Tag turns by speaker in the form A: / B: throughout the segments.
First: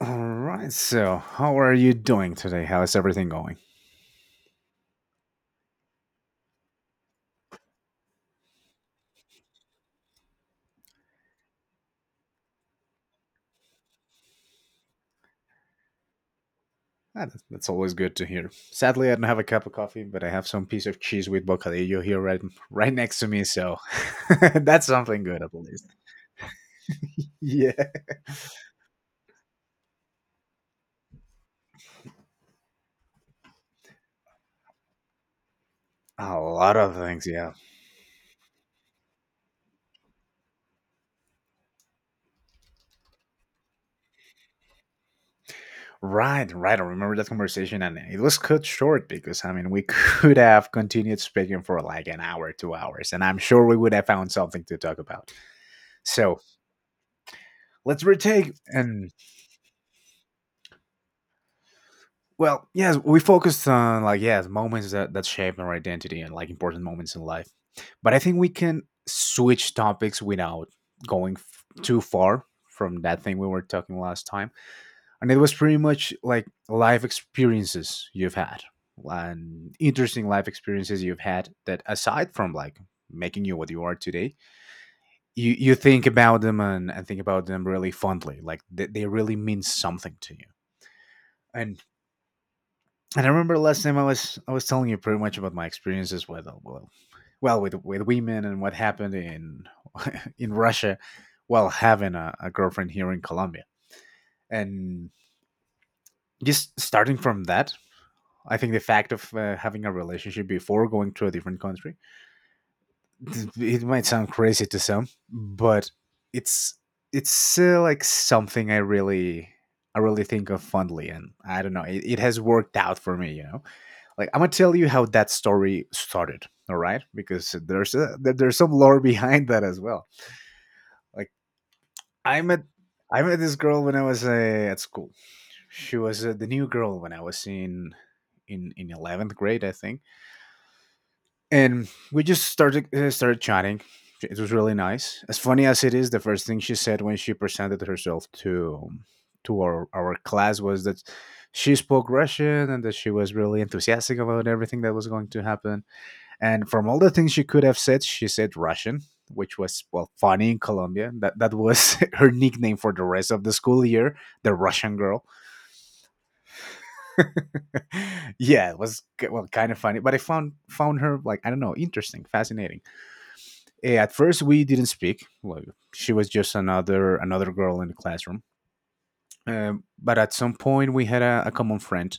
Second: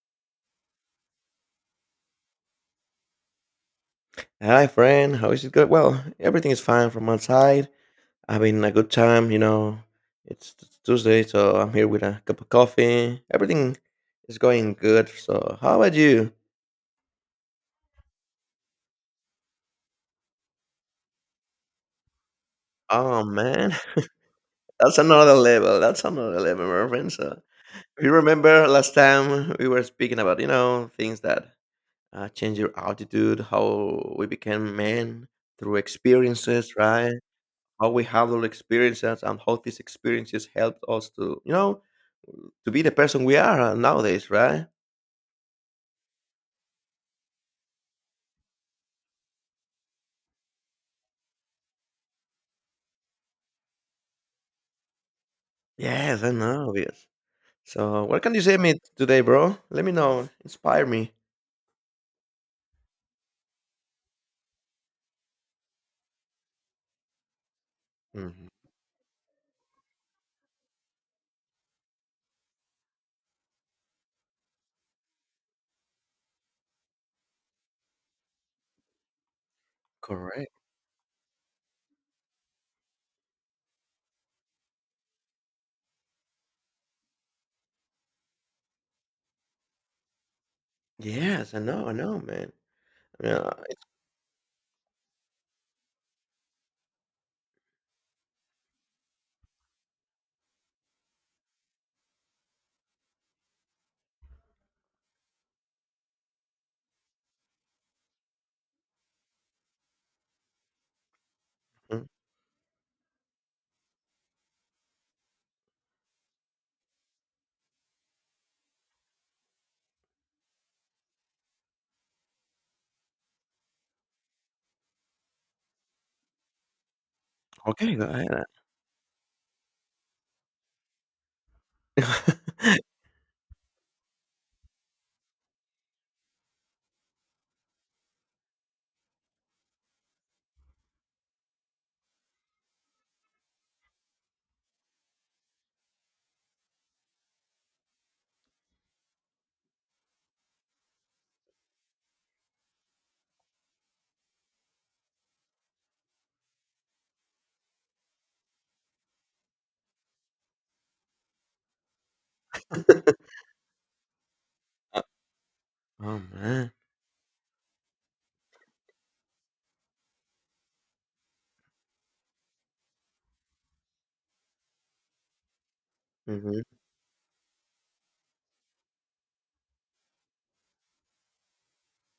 A: All right. So, how are you doing today? How is everything going?
B: Hi, friend. How is it going? Well, everything is fine from my side. Having a good time, Tuesday, so I'm here with a cup of coffee. Everything is going good. So, how about you?
A: Ah, That's always good to hear. Sadly, I don't have a cup of coffee, but I have some piece of cheese with bocadillo here right next
B: Oh
A: to me,
B: man,
A: so that's
B: that's
A: something
B: another
A: good at
B: level.
A: least.
B: That's another level, my friend. So,
A: Yeah.
B: if you remember last time we were speaking about, things that change your attitude, how we became men through
A: A
B: experiences,
A: lot of
B: right?
A: things, yeah.
B: How we handle experiences and how these experiences helped us to, to be the person we are nowadays, right?
A: Right, right. I remember that conversation and it was cut short because I mean, we could have continued speaking for like an hour, 2 hours, and I'm sure we would have found something to talk about.
B: Yes, I
A: So,
B: know. Yes.
A: let's
B: So, what can you
A: retake
B: say me
A: and
B: today, bro? Let me know. Inspire me.
A: well, yes, we focused on like yes, moments that shape our identity and like important moments in life. But I think we
B: hmm
A: can switch topics without too far from that thing we were talking last time. And it was pretty much like life experiences you've had and interesting life
B: Correct.
A: experiences you've had that aside from like making you what you are today, you think about them and think about them really fondly. Like they really mean something to you.
B: Yes, I
A: And
B: know. I know, man.
A: and I
B: Yeah.
A: remember last time I was telling you pretty much about my experiences with well, well with women and what happened in Russia while having a girlfriend here in Colombia. And just starting from that, I think the fact of having a relationship before going to a different country,
B: Mm.
A: it might sound crazy to some, but it's it's like something I really think of fondly, and I don't know, it has worked out for me, you know. Like I'm gonna tell you how that story started, all right, because there's
B: Okay, go ahead.
A: there's some lore behind that as well. Like i met I met this girl when I was at school. She was the new girl when I was in in 11th grade, I think. And we just started chatting. It was really nice. As funny as it is, the first thing she said when she presented herself to our class was that she spoke Russian and that she was really enthusiastic about everything that was going to happen. And from all the things she could have said, she said Russian, which was well funny in Colombia. That was her nickname for the rest of the school year, the Russian girl.
B: Oh man.
A: Yeah, it was well kind of funny, but I found her like I don't know, interesting, fascinating. At first, we didn't speak. Like she was just
B: Mm-hmm.
A: another girl in the classroom. But at some point, we had a common friend.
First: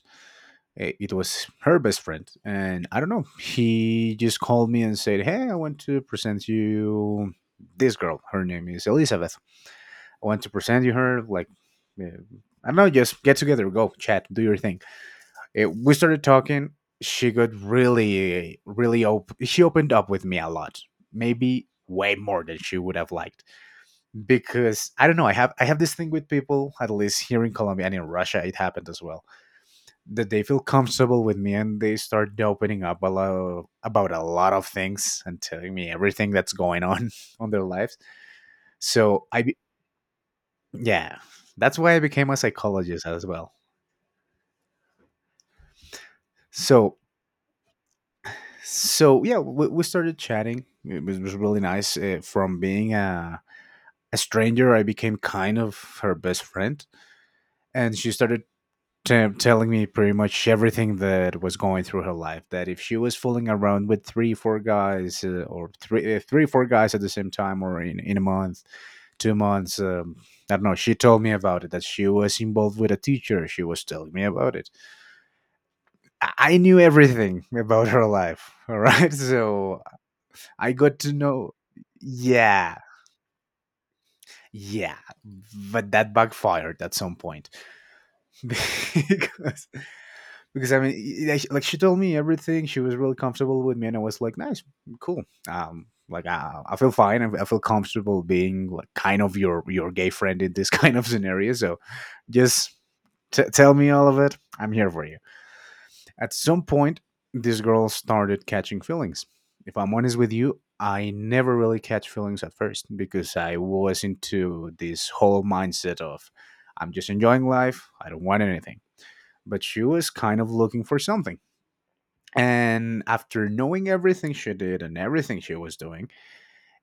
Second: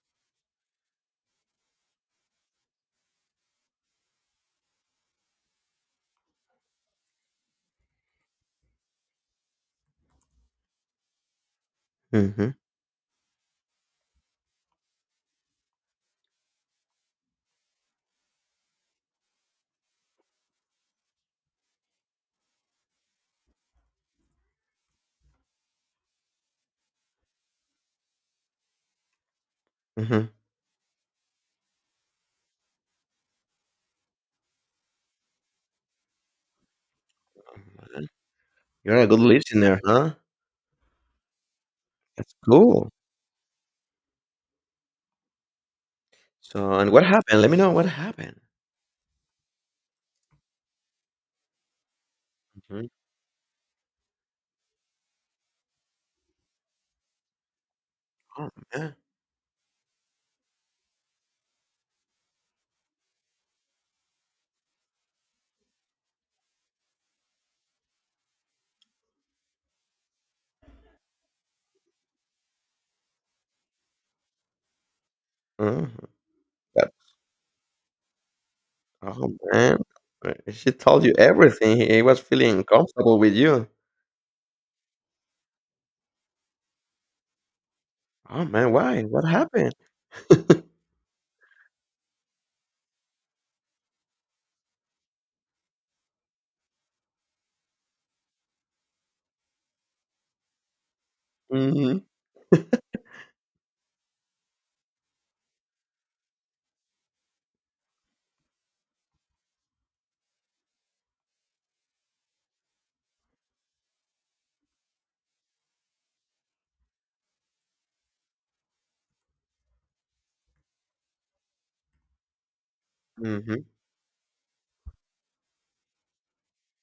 A: It was her best friend and I don't know, he just called me and said, hey, I want to present you this girl. Her name is Elizabeth. I want to present you her, like uh,
B: Mm-hmm.
A: I don't know, just get together, go chat, do your thing. We started talking. She got she opened up with me a lot, maybe way more than she would have liked, because I don't know, I have this thing with people. At least here in Colombia, and in Russia it happened as well,
B: Mm-hmm.
A: that they feel comfortable with me and they start opening up a lot of, about a lot of things and telling me everything that's going on on their lives.
B: You're a good
A: so i be-
B: listener, huh?
A: yeah, that's why I became
B: That's
A: a
B: cool.
A: psychologist as well.
B: So, and
A: so
B: what happened? Let me know what happened.
A: so yeah, we started chatting. Was really nice. Uh, from
B: Mhm.
A: being a stranger, I became kind of her best friend and she started
B: Oh man.
A: telling me pretty much everything that was going through her life. That if she was fooling around with three, four guys, or three, four guys at the same time, or in a month, 2 months, I don't know. She told me about it. That she was involved with a teacher. She was telling me about it.
B: Mhm.
A: I knew
B: That,
A: everything about her life. All right,
B: oh man.
A: so
B: She
A: I got
B: told
A: to
B: you
A: know.
B: everything. He was feeling
A: Yeah,
B: comfortable with you.
A: yeah, but that backfired at some point.
B: Oh, man, why? What
A: because
B: happened?
A: because I mean, she told me everything. She was really comfortable with me, and I was like, nice, cool. Like I feel fine. I feel comfortable being like kind of your gay friend in this kind of scenario. So
B: Mhm,
A: just tell me all of it. I'm here for you. At some point, this girl started catching feelings. If I'm honest with you, I never really catch feelings at first because I was into this whole mindset of I'm just enjoying life. I don't want anything. But she was kind of looking for something, and after
B: mhm.
A: knowing everything she did and everything she was doing,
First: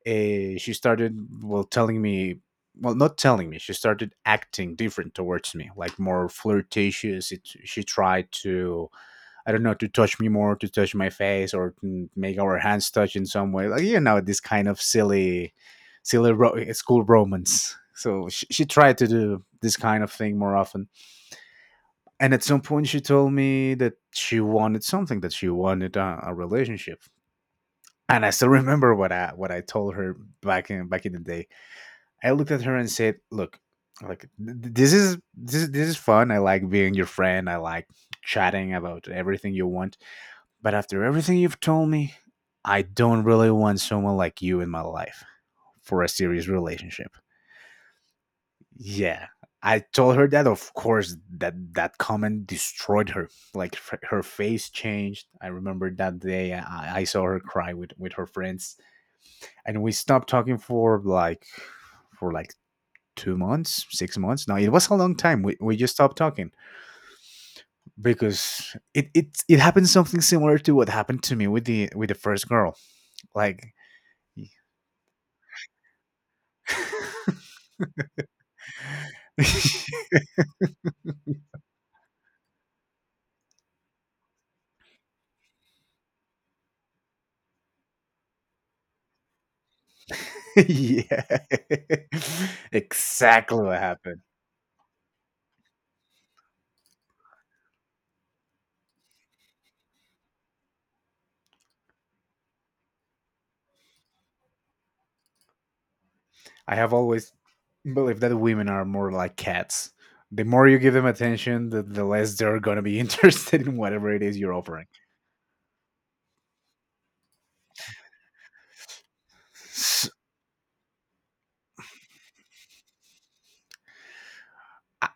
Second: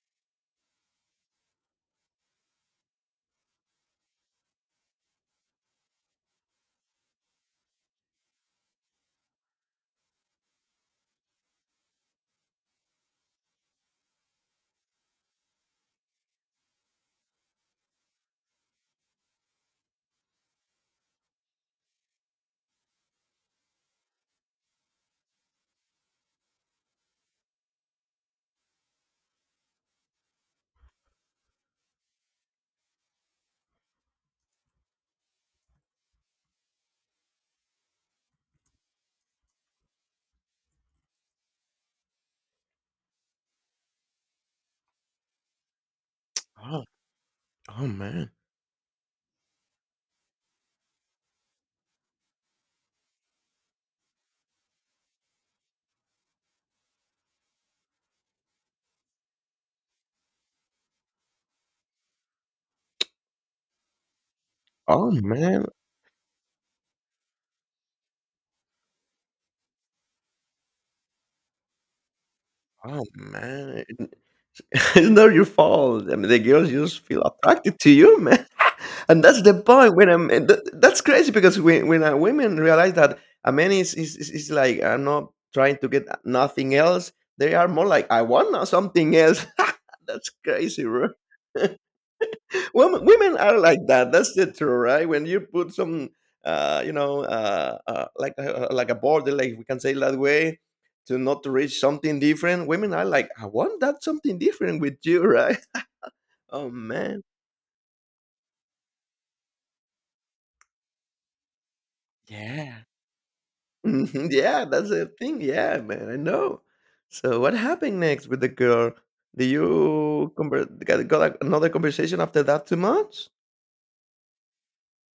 A: she started, well, telling me, well, not telling me, she started acting different towards me, like more flirtatious. It, she tried to, I don't know, to touch me more, to touch my face, or to make our hands touch in some way. Like, you know, this kind of silly school romance. So she tried to do this kind of thing more often, and at some point she told me that she wanted something, that she wanted a relationship. And I still remember what I told her back in back in the day. I looked at her and said, "Look, like this is this is fun. I like being your friend. I like chatting about everything you want. But after everything you've told me, I don't really want someone like you in my life for a serious
B: Oh,
A: relationship."
B: oh, man.
A: Yeah, I told her that. Of course, that comment destroyed her. Like her face changed. I remember that day. I saw her cry with her friends, and we stopped talking for like 2 months, 6 months. No, it was a
B: Oh,
A: long time. We,
B: man.
A: we just stopped talking because it happened something similar to what happened to me with the first girl.
B: Oh,
A: Like
B: man. It it's not your fault. I mean, the girls just feel attracted to you, man, and that's the point when I'm and th that's crazy because women realize that a man is like, "I'm not trying to get nothing else," they are more like, "I want now something else." That's crazy, bro.
A: yeah,
B: Women
A: exactly
B: are
A: what
B: like that.
A: happened.
B: That's the truth, right? When you put some, like a border, like we can say that way, to not to reach something different. Women are like, I want that something different with you, right? Oh
A: I have
B: man.
A: always believed that women are more like cats. The more you give them attention, the less they're gonna
B: Yeah.
A: be interested in whatever it
B: Mhm,
A: is you're
B: yeah,
A: offering.
B: that's the thing. Yeah, man, I know. So what happened next with the girl?
A: S-
B: Got another conversation after that too much?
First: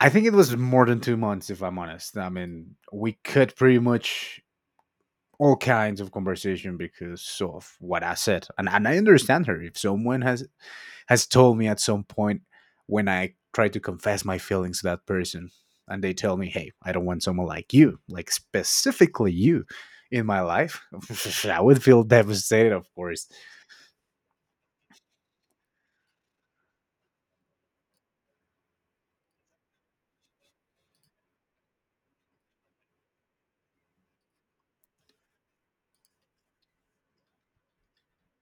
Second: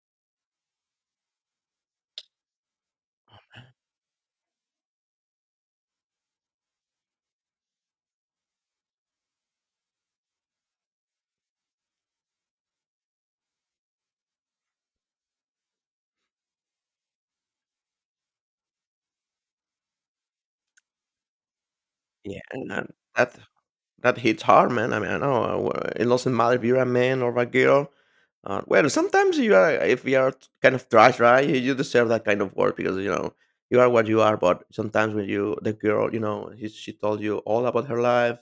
A: I think it was more than 2 months, if I'm honest. I mean, we cut pretty much all kinds of conversation because of what I said, and I understand her. If someone has told me at some point when I try to confess my feelings to that person, and they tell me, "Hey, I don't want someone like you, like specifically you, in my life," I would feel
B: Yeah. And,
A: devastated, of course.
B: that That hits hard, man. I mean, I know it doesn't matter if you're a man or a girl. Well, sometimes you are, if you are kind of trash, right? You deserve that kind of word because you know you are what you are. But sometimes when you, the girl, you know, she told you all about her life,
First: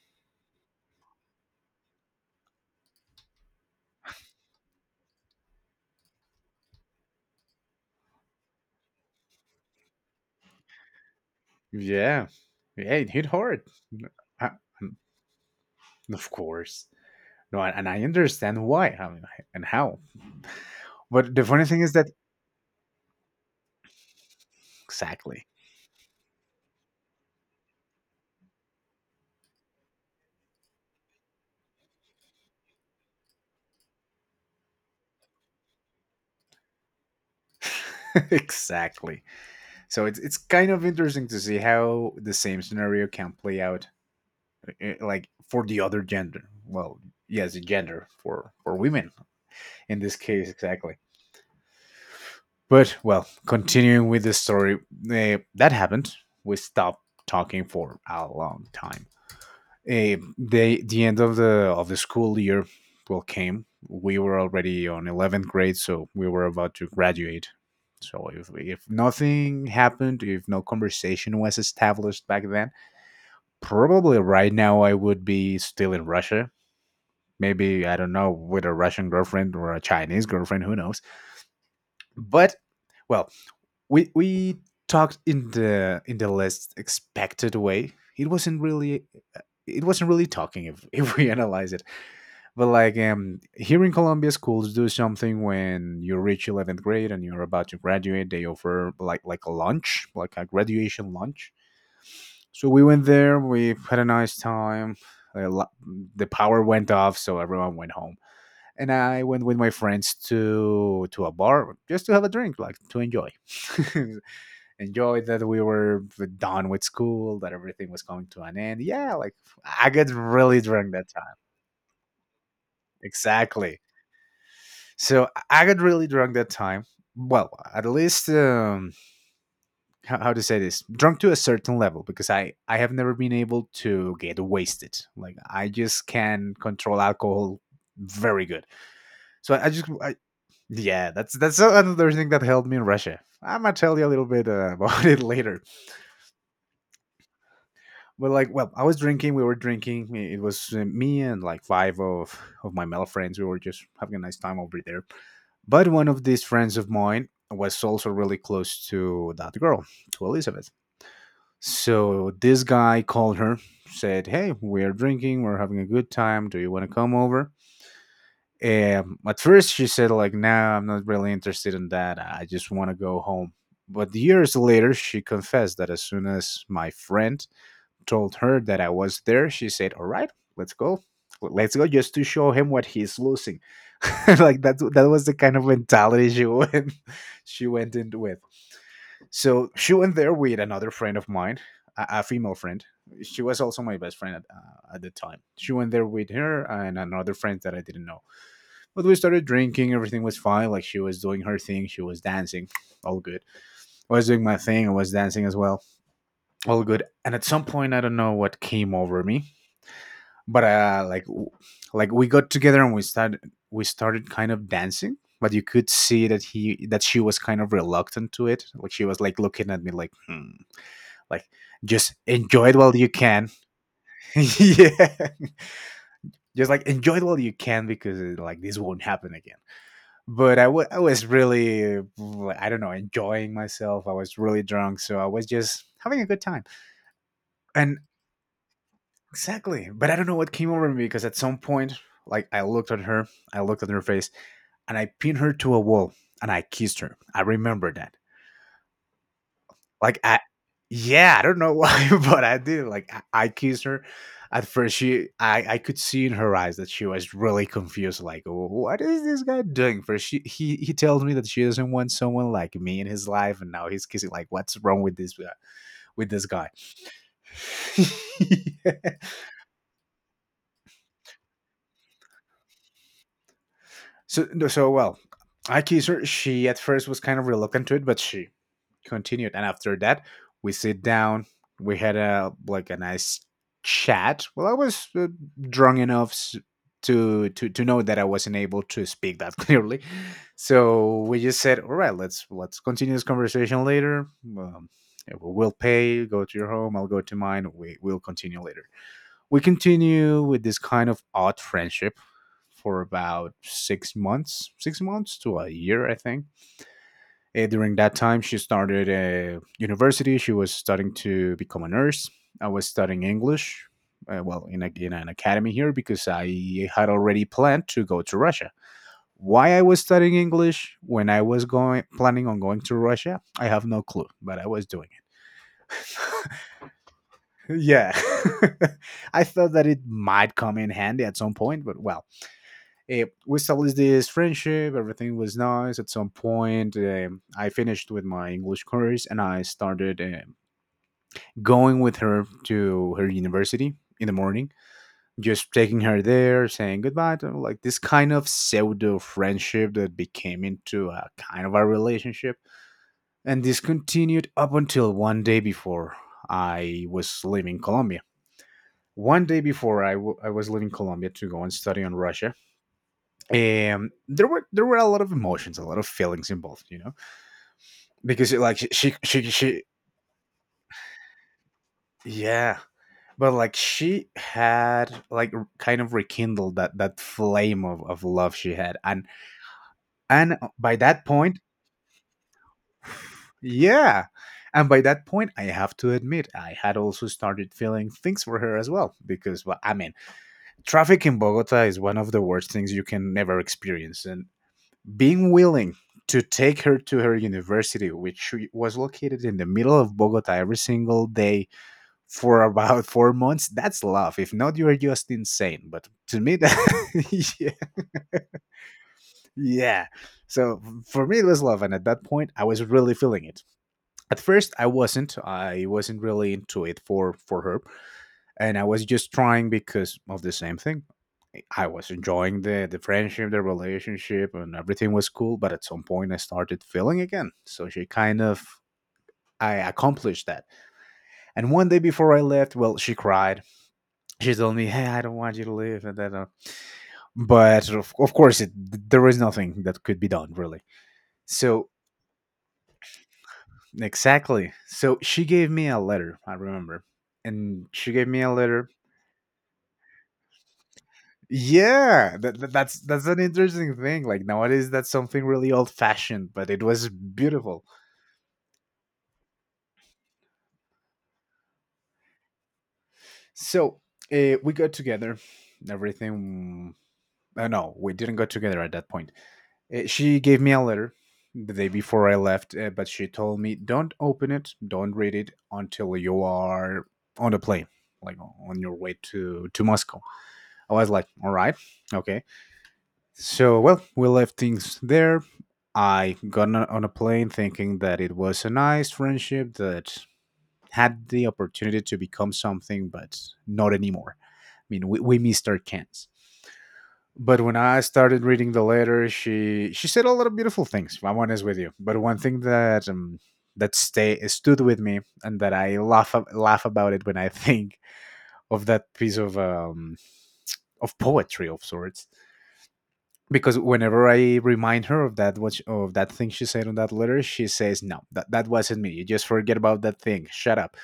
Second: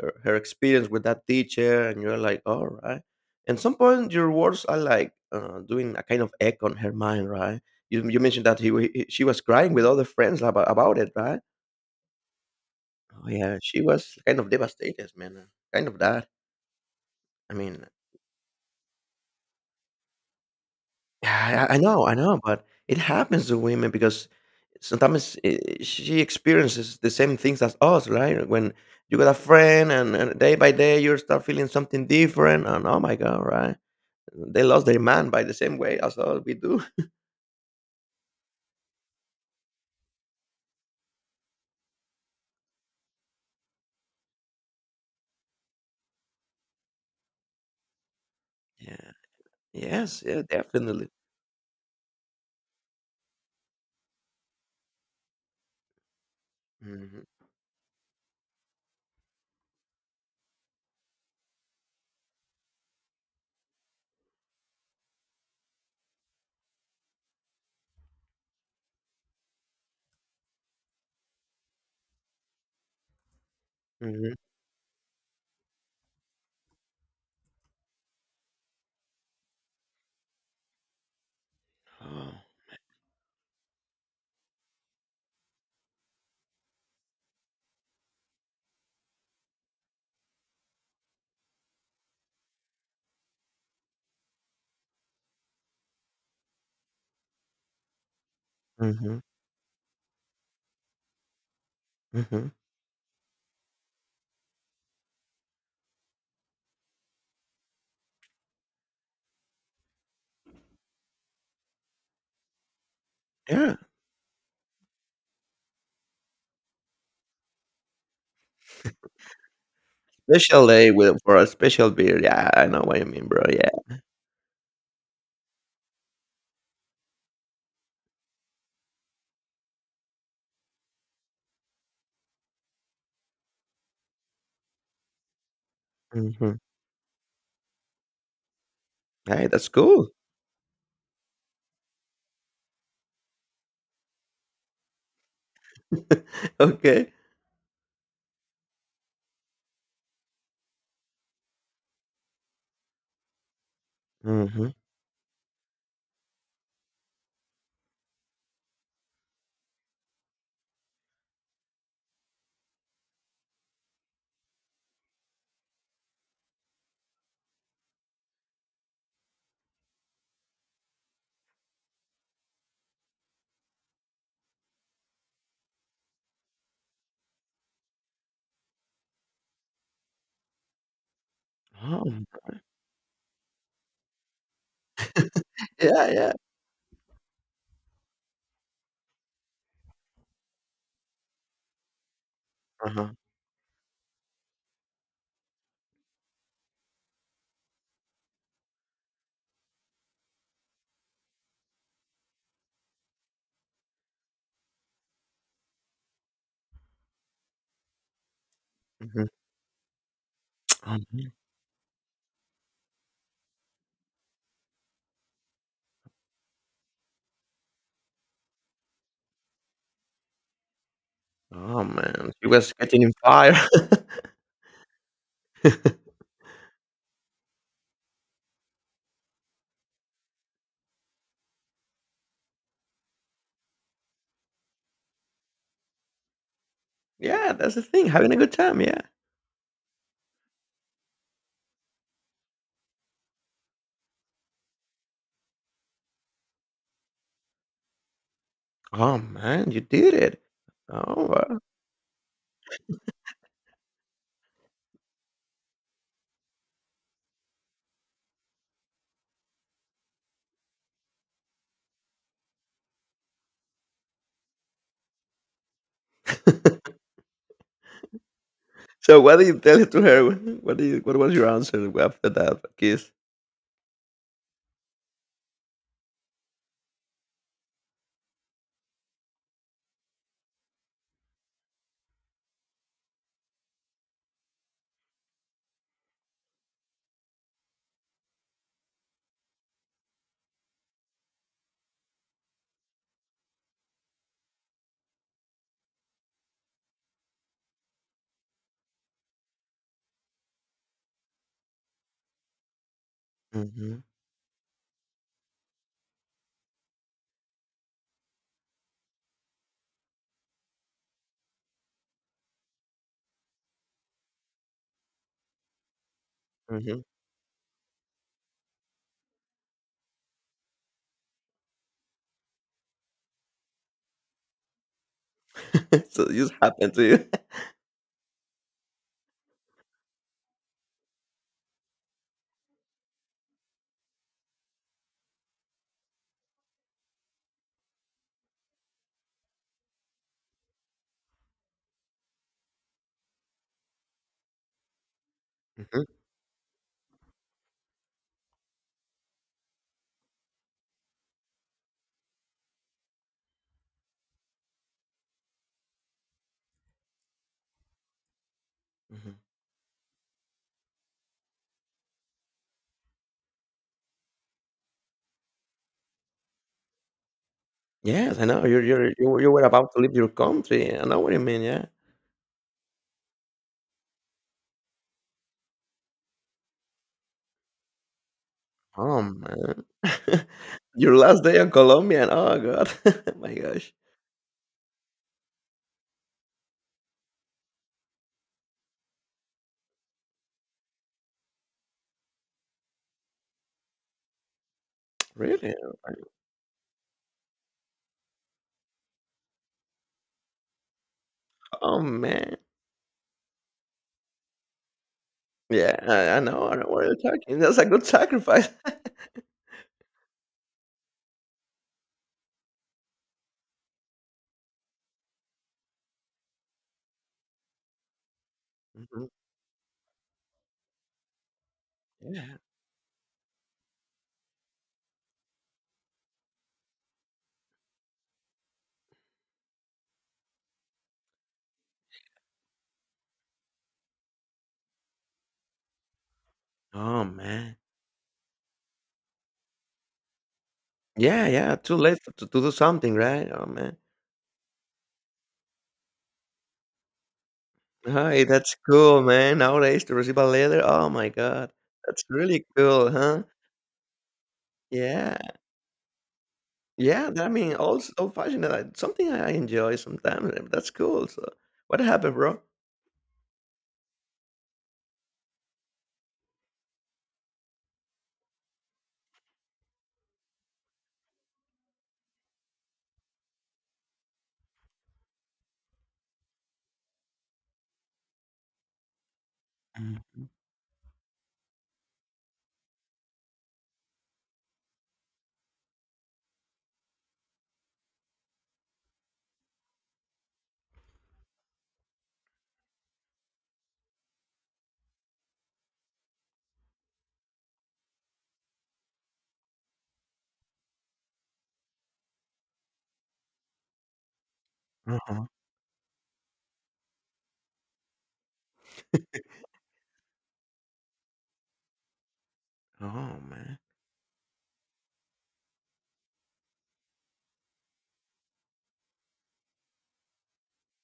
B: her experience with that teacher, and you're like, all right. And some point, your words are like doing a kind of echo on her mind, right? You mentioned that he she was crying with other friends about it, right?
A: Yeah, yeah, it hit
B: Oh yeah,
A: hard.
B: she was kind of
A: I-
B: devastated, man. Kind of that.
A: Of course.
B: I
A: No,
B: mean,
A: and I understand why I mean, and how. But the funny thing is that
B: I know, but it happens to women because sometimes
A: exactly,
B: she experiences the same things as us, right? When you got a friend and day by day you start feeling something different, and oh my god, right? They lost their man by the same way as us we do.
A: exactly. So it's kind of interesting to see how the same scenario can play out, like for the other gender. Well, yes, the gender for women
B: Yeah.
A: in this
B: Yes. Yeah.
A: case, exactly.
B: Definitely.
A: But well, continuing with the story, that happened. We stopped
B: Hmm.
A: talking for a long time. The end of the school year well came. We were already on 11th grade, so we were about to graduate. So if nothing happened, if no conversation was established back then, probably
B: Hmm.
A: right now I would be still in Russia. Maybe I don't know, with a Russian girlfriend or a Chinese girlfriend, who knows?
B: Oh.
A: But well, we talked in the less expected way. Uh, it wasn't really talking if, if we analyze it. But like here in Colombia, schools do something when you reach 11th grade and you're about to graduate. They offer
B: Hmm.
A: like a lunch, like a graduation lunch.
B: Hmm.
A: So we went there. We had a nice time. A lo- The power went off, so everyone went home. And I went with my friends to a bar just to have a drink, like to enjoy,
B: Yeah.
A: enjoy that we were done with school, that everything was coming to an end. Yeah, like I got really
B: Special day
A: drunk that
B: with
A: time.
B: for a special beer. Yeah, I know what you mean, bro.
A: Exactly.
B: Yeah.
A: Got really drunk that time. Well, at least how to say this, drunk to a certain level because I have never been able to get wasted. Like I just
B: Hmm.
A: can control alcohol very good.
B: Hey,
A: So
B: that's cool.
A: yeah, that's another thing that helped me in Russia. I am gonna tell you a little bit about it later.
B: okay.
A: But like, well, I was drinking. We were drinking. It was me and like five of my male friends. We were just having a nice time
B: Hmm.
A: over there. But one of these friends of mine was also really close to that girl, to Elizabeth. So this guy called her, said, "Hey, we're drinking, we're having a good time. Do you want to come over?" At first, she said, like, no, nah, I'm not really interested in that. I just want to go home. But years later, she confessed that as soon as my friend told her that I was there, she said, "All right, let's go, let's go,"
B: Oh,
A: just to show him what he's losing. Like that was the kind of
B: yeah,
A: mentality
B: yeah,
A: she she went in with. So she went there with another friend of mine, a female friend.
B: uh-huh,
A: She was also my best friend at the time. She went there with her and another friend that I didn't know. But we started drinking. Everything was fine. Like she was doing her thing. She was dancing. All good. I was doing my thing. I was dancing as well. All good. And at some point, I don't know what came over
B: mhm,
A: me, but
B: oh, man.
A: like we got together and we started kind of dancing, but you could see that he that she was kind of reluctant to it. Like she was like looking at me like hmm, like
B: Oh,
A: just
B: man, she
A: enjoy
B: was
A: it while
B: catching
A: you
B: in
A: can.
B: fire.
A: Yeah, just like enjoy it while you can, because like this won't happen again. But I was really like, I don't know, enjoying myself. I was really drunk, so I was just having a good time.
B: Yeah, that's the
A: And
B: thing, having a good time, yeah.
A: exactly, but I don't know what came over me, because at some point, like I looked at her, I looked at her face, and I pinned her to a wall and I kissed her. I remember that.
B: Oh, man, you did
A: Like I
B: it. Oh,
A: Yeah, I don't
B: wow.
A: know why, but I did. I kissed her. At first she I could see in her eyes that she was really confused, like, what is this guy doing? First she he tells me that she doesn't want someone like me in his life, and now he's kissing, like what's wrong with this guy?
B: So what did you tell it to her? What did you what was your answer after that kiss?
A: So, no, so well, I accuse her. She at first was kind of reluctant to it, but she continued. And after that, we sit down. We had a like a nice chat. Well, I was drunk enough to know that I wasn't able to speak that clearly. So we just said, "All right, let's continue this conversation later. Um, yeah, we'll pay. Go to your home. I'll go to mine. We'll continue later." We continue with this kind of odd friendship for about
B: Mhm,
A: 6 months, 6 months to a year, I think. During that time, she started a university. She was starting to become a nurse. I was studying English, well, in an academy here because I
B: mhm.
A: had already planned to go to Russia. Why I was studying English when I was going planning on going to Russia, I have no clue, but I was doing it.
B: So this happened to you.
A: Yeah, I thought that it might come in handy at some point, but well, eh, we established this friendship. Everything was nice. At some point, I finished with my English course and I started going with her to her university in the morning, just taking
B: Mhm,
A: her there, saying goodbye. To, like this kind of pseudo friendship that became into a kind of a relationship. And this continued up until one day before I was leaving Colombia.
B: mhm.
A: One day before I was leaving Colombia to go and study in Russia, there were a lot of emotions, a lot of feelings involved, you know.
B: Yes, I
A: Because
B: know,
A: like
B: you were
A: she,
B: about to leave your country, I know what you mean, yeah.
A: yeah, but like she had like kind of rekindled that flame of love she had.
B: Oh,
A: and
B: man.
A: and by
B: Your
A: that
B: last
A: point,
B: day in Colombia, and oh god, my gosh.
A: yeah, and by that point, I have to admit I had also started feeling things for her as well. Because well, I mean, traffic in Bogota is one of the worst things you can never experience, and being
B: Really?
A: willing to take her to her university, which was located in the middle of Bogota every single day
B: Oh, man.
A: for about 4 months, that's love. If not, you're just insane.
B: Yeah,
A: But to me,
B: I know what you're
A: that,
B: talking.
A: yeah,
B: That's like a good sacrifice.
A: yeah. So for me, it was love. And at that point, I was really feeling it. At first, I wasn't. I wasn't really into it for her, and I was
B: Mhm.
A: just trying because of the same thing. I was
B: Yeah.
A: enjoying the friendship, the relationship, and everything was cool. But at some point, I started feeling again. So she kind of, I accomplished that. And one day before I left, well, she cried. She told me, "Hey, I don't want you to leave," and then,
B: Oh, man.
A: but of course, it, there is nothing that could be done really.
B: Yeah, yeah,
A: So
B: too late to do something, right? Oh, man.
A: exactly. So she gave me a letter, I remember, and she gave me
B: Hi,
A: a
B: that's
A: letter.
B: cool, man. Nowadays to receive a letter, oh my god. That's
A: Yeah,
B: really
A: that's
B: cool,
A: an
B: huh?
A: interesting thing. Like nowadays, that's
B: Yeah.
A: something really old fashioned, but it was
B: Yeah, I mean,
A: beautiful.
B: old-fashioned, something I enjoy sometimes, and that's cool, so what happened, bro?
A: So we got together. Everything. No, we didn't go together at that point. She gave me a letter the day before I left, but she told me, don't open it, don't read it until you are on the plane, like on your way to Moscow.
B: Mhm.
A: I was like, all right, okay. So, well, we left things there. I got on a plane thinking that it was a nice friendship that had the opportunity to become something, but not anymore. I mean, we missed our chance. But when I started reading the letter, she said a lot of beautiful things, if I'm honest with you. But one thing that that stay stood with me
B: Uh-huh.
A: and that I laugh laugh about it when I think of that piece of poetry of sorts,
B: Oh,
A: because
B: man.
A: whenever I remind her of that, of that thing she said on that letter, she says, "No, that wasn't me. You just forget about that thing. Shut up."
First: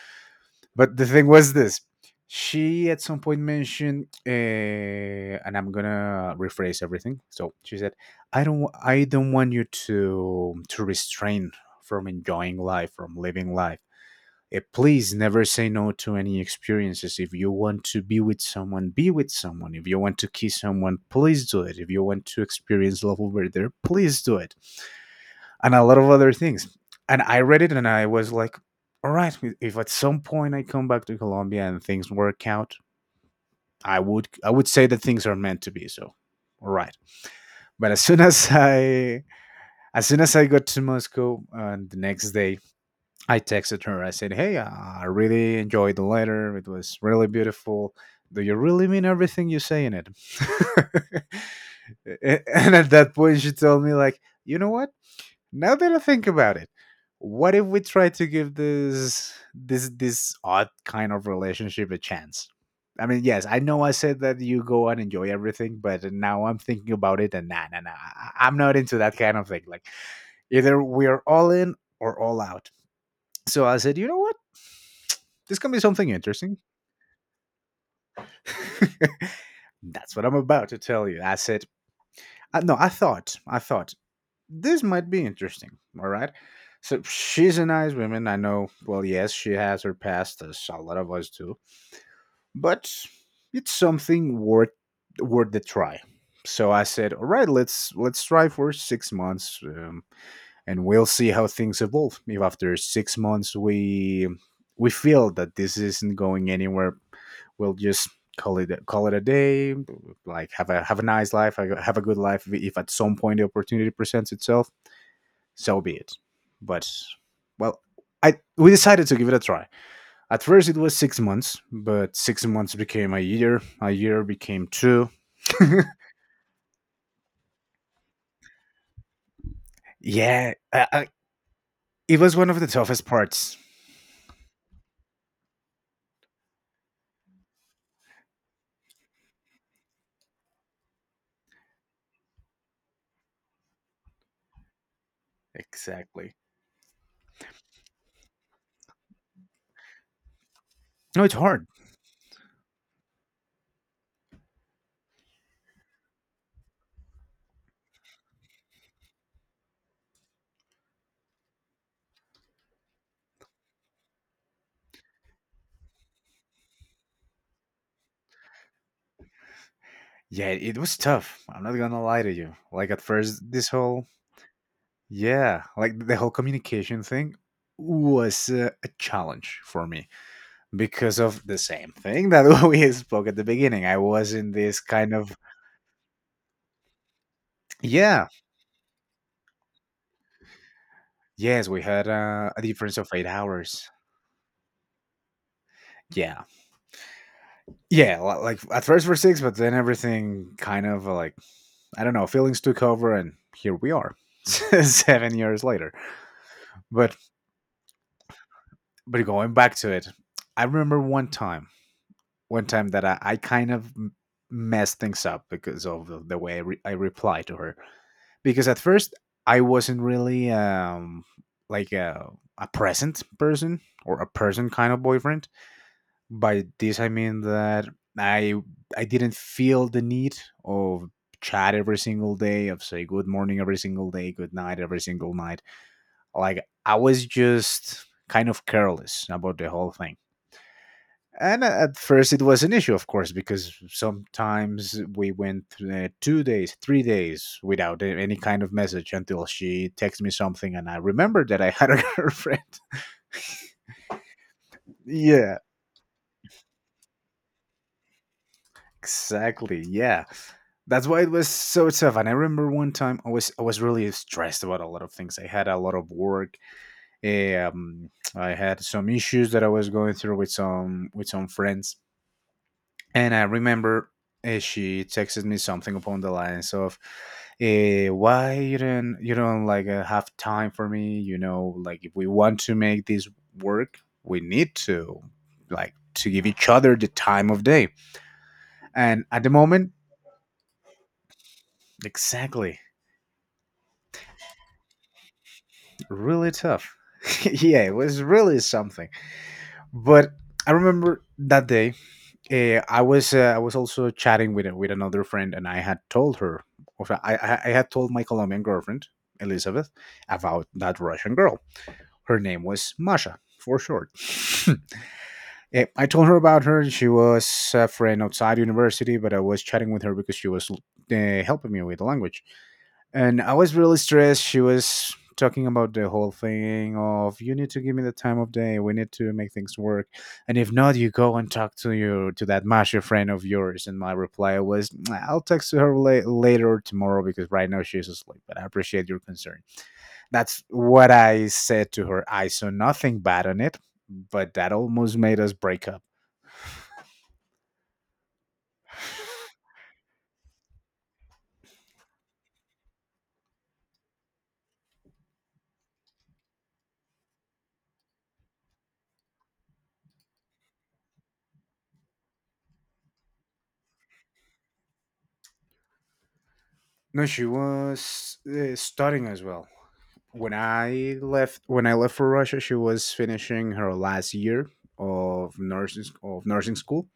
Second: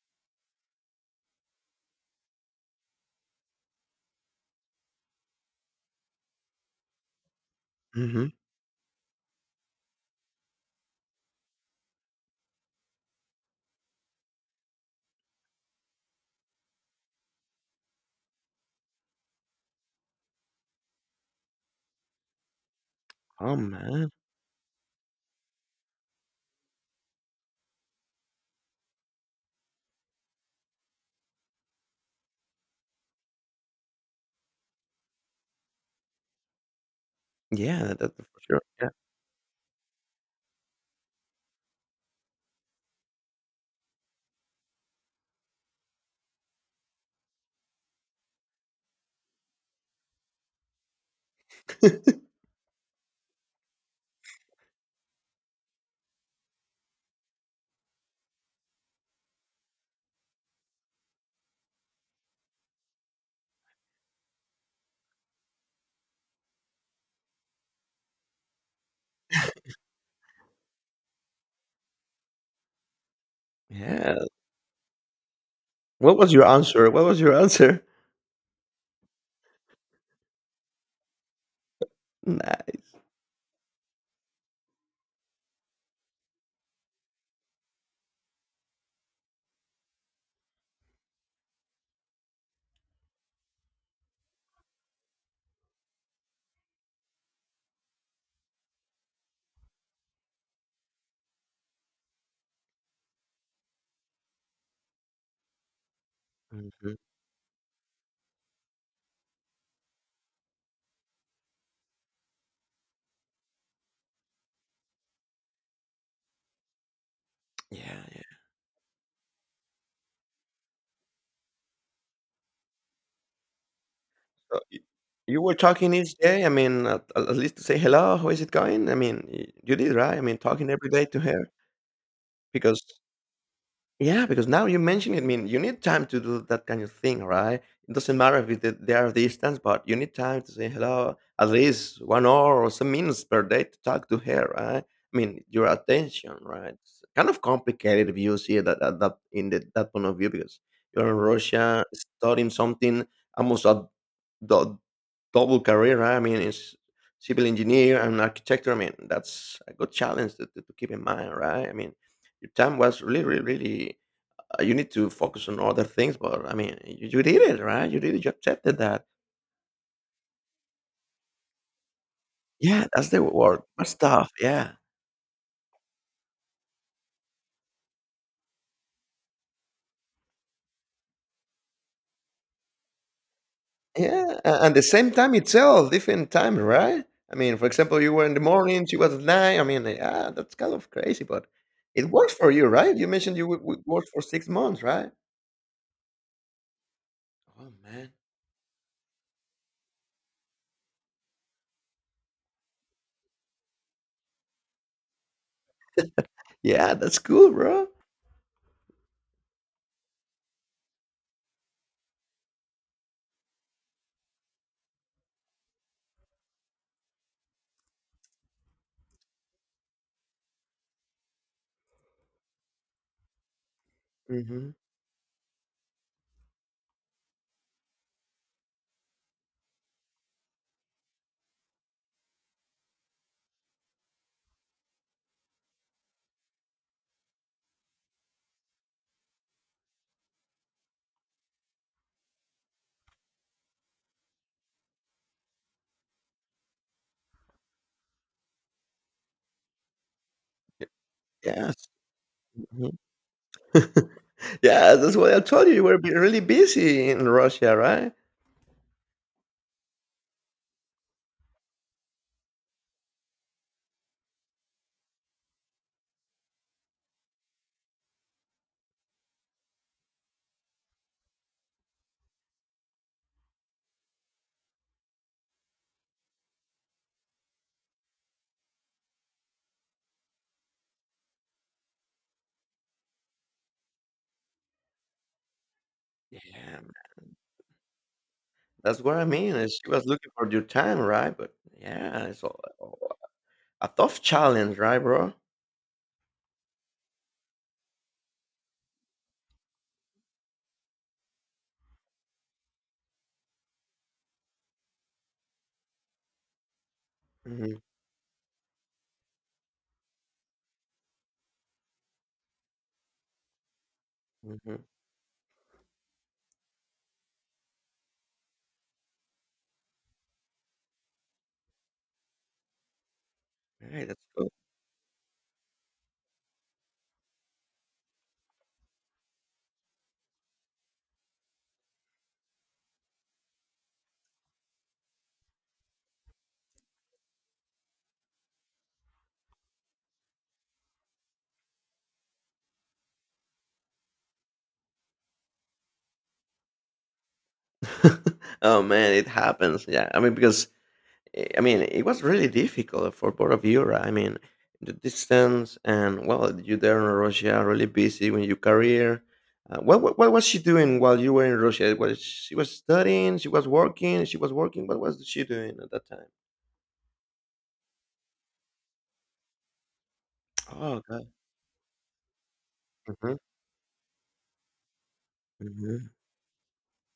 A: But the thing was this: she at some point mentioned, and I'm gonna rephrase everything. So she said,
B: Mhm.
A: I don't want you to restrain from enjoying life, from living life." Eh, please never say no to any experiences. If you want to be with someone, be with someone. If you want to kiss someone, please do it. If you want to experience love over
B: Oh,
A: there,
B: man.
A: please do it. And a lot of other things. And I read it and I was like, all right, if at some point I come back to Colombia and things work out, I would, I would say that things are meant to be. So, all right.
B: Yeah,
A: But
B: that that for sure, yeah.
A: as soon as I got to Moscow, and the next day, I texted her. I said, "Hey, I really enjoyed the letter. It was really beautiful. Do you really mean everything you say in it?" And at that point, she told me, "Like, you know what? Now that I think about it, what if we try to give this odd kind of relationship a chance? I mean, yes, I know I said that you go and enjoy everything, but now I'm thinking about it, and nah, nah, nah, I'm not into that kind of thing. Like, either we are all in or all out." So I said, you
B: Yeah.
A: know what? This can be something
B: What was your
A: interesting.
B: answer? What was your answer?
A: That's what I'm about to tell you. I said, I, no,
B: Nice.
A: I thought this might be interesting. All right. So she's a nice woman, I know. Well, yes, she has her past, as a lot of us do, but it's something worth the try. So I said, all right, let's try for 6 months. And we'll see how things evolve. If after 6 months we feel that this isn't going anywhere,
B: Mhm.
A: we'll just call it a day. Like, have a nice life, have a good life. If at some point the opportunity presents itself, so be it. But well,
B: Yeah, yeah.
A: I we decided to give it a try. At first, it was 6 months, but 6 months became a year. A year
B: So
A: became
B: y
A: two.
B: you were talking each day, I mean, at least to say hello, how is it going? I mean, y you did, right? I mean,
A: Yeah,
B: talking every day
A: I,
B: to her
A: it was one of the
B: because
A: toughest parts.
B: yeah, because now you mention it, I mean, you need time to do that kind of thing, right? It doesn't matter if it, they are distance, but you need time to say hello, at least 1 hour or some minutes per day to talk to her, right? I mean, your attention,
A: Exactly.
B: right? It's kind of complicated if you see it at that that point of view because you're in
A: No, it's hard.
B: Russia studying something almost a dou- double career, right? I mean, it's civil engineer and architecture. I mean, that's a good challenge to, to keep in mind, right? I mean, your time was really you need to focus on other things, but I mean, you did it, right? You did it. You accepted that.
A: Yeah, it was tough. I'm not gonna lie to you.
B: Yeah,
A: Like at
B: that's the
A: first,
B: word.
A: this
B: That's
A: whole,
B: tough. Yeah.
A: yeah, like the whole communication thing was a challenge for me because of the same thing that we spoke at the beginning. I was
B: Yeah.
A: in
B: And
A: this
B: the same
A: kind
B: time
A: of,
B: itself, different time, right? I mean, for example, you were
A: yeah,
B: in the morning, she was at night. I mean, yeah, that's kind of crazy, but
A: yes, we
B: it
A: had
B: worked for
A: a
B: you, right?
A: difference of
B: You
A: eight
B: mentioned you
A: hours.
B: worked for 6 months, right?
A: Yeah,
B: Oh, man.
A: like at first for six, but then everything kind of like I don't know, feelings took over, and here we are, 7 years later.
B: Yeah,
A: But
B: that's cool, bro.
A: but going back to it, I remember one time that I kind of messed things up because of the way I replied to her. Because at first I wasn't really like a present person or a person
B: Hmm.
A: kind of boyfriend. By this I mean that I I didn't feel the need of chat every single day, of say good morning every single day, good night every single night. Like I was just kind of careless about the whole thing and at first, it was an issue, of course, because sometimes we went 2 days, 3 days without any kind of message until she texted me something and I remembered that I
B: Yes.
A: had a girlfriend.
B: Mhm. yeah, that's what I
A: Yeah,
B: told you. You were really busy in Russia, right?
A: exactly. Yeah. That's why it was so tough. And I remember one time I was really stressed about a lot of things. I had a lot of work. eh, Um, I had some issues that I was going through with some friends. And I remember she texted me something upon the lines of, "Why you don't like have time for me? You know, like if we want to make this work, we need to give each
B: Yeah,
A: other the time of day."
B: that's what
A: And
B: I
A: at the
B: mean, and she
A: moment,
B: was looking for your time, right? But yeah, it's a
A: exactly,
B: tough challenge, right, bro?
A: really tough. Yeah, it was really something. But I remember that day I was also chatting with another friend, and I had told her, I
B: Mhm,
A: had told my Colombian girlfriend Elizabeth about that Russian girl. Her name was Masha for short.
B: mhm.
A: Eh, I told her about her. She was a friend outside university, but I was chatting with her because she was helping me with the language, and I was really
B: Hey, that's
A: stressed.
B: cool.
A: She was talking about the whole thing of you need to give me the time of day. We need to make things work, and if not, you go and talk to your to that Masha friend of yours. And my reply was, "Nah, I'll text her later or tomorrow because right now she's asleep. But I appreciate your concern." That's what I said to her. I saw nothing bad on it, but that almost made us break up.
B: Oh, man, it happens, yeah. I mean, because, I mean, it was really difficult for both of you, right? I mean, the distance and, well, you there in Russia, really busy with your career. What was she doing while you were in Russia? Was studying, she was working, she was working. What was she doing at that time?
A: No, she was studying as well. When
B: Oh,
A: I
B: God.
A: left, when I left for Russia, she was
B: Mhm,
A: finishing her last year of
B: mhm,
A: nursing school,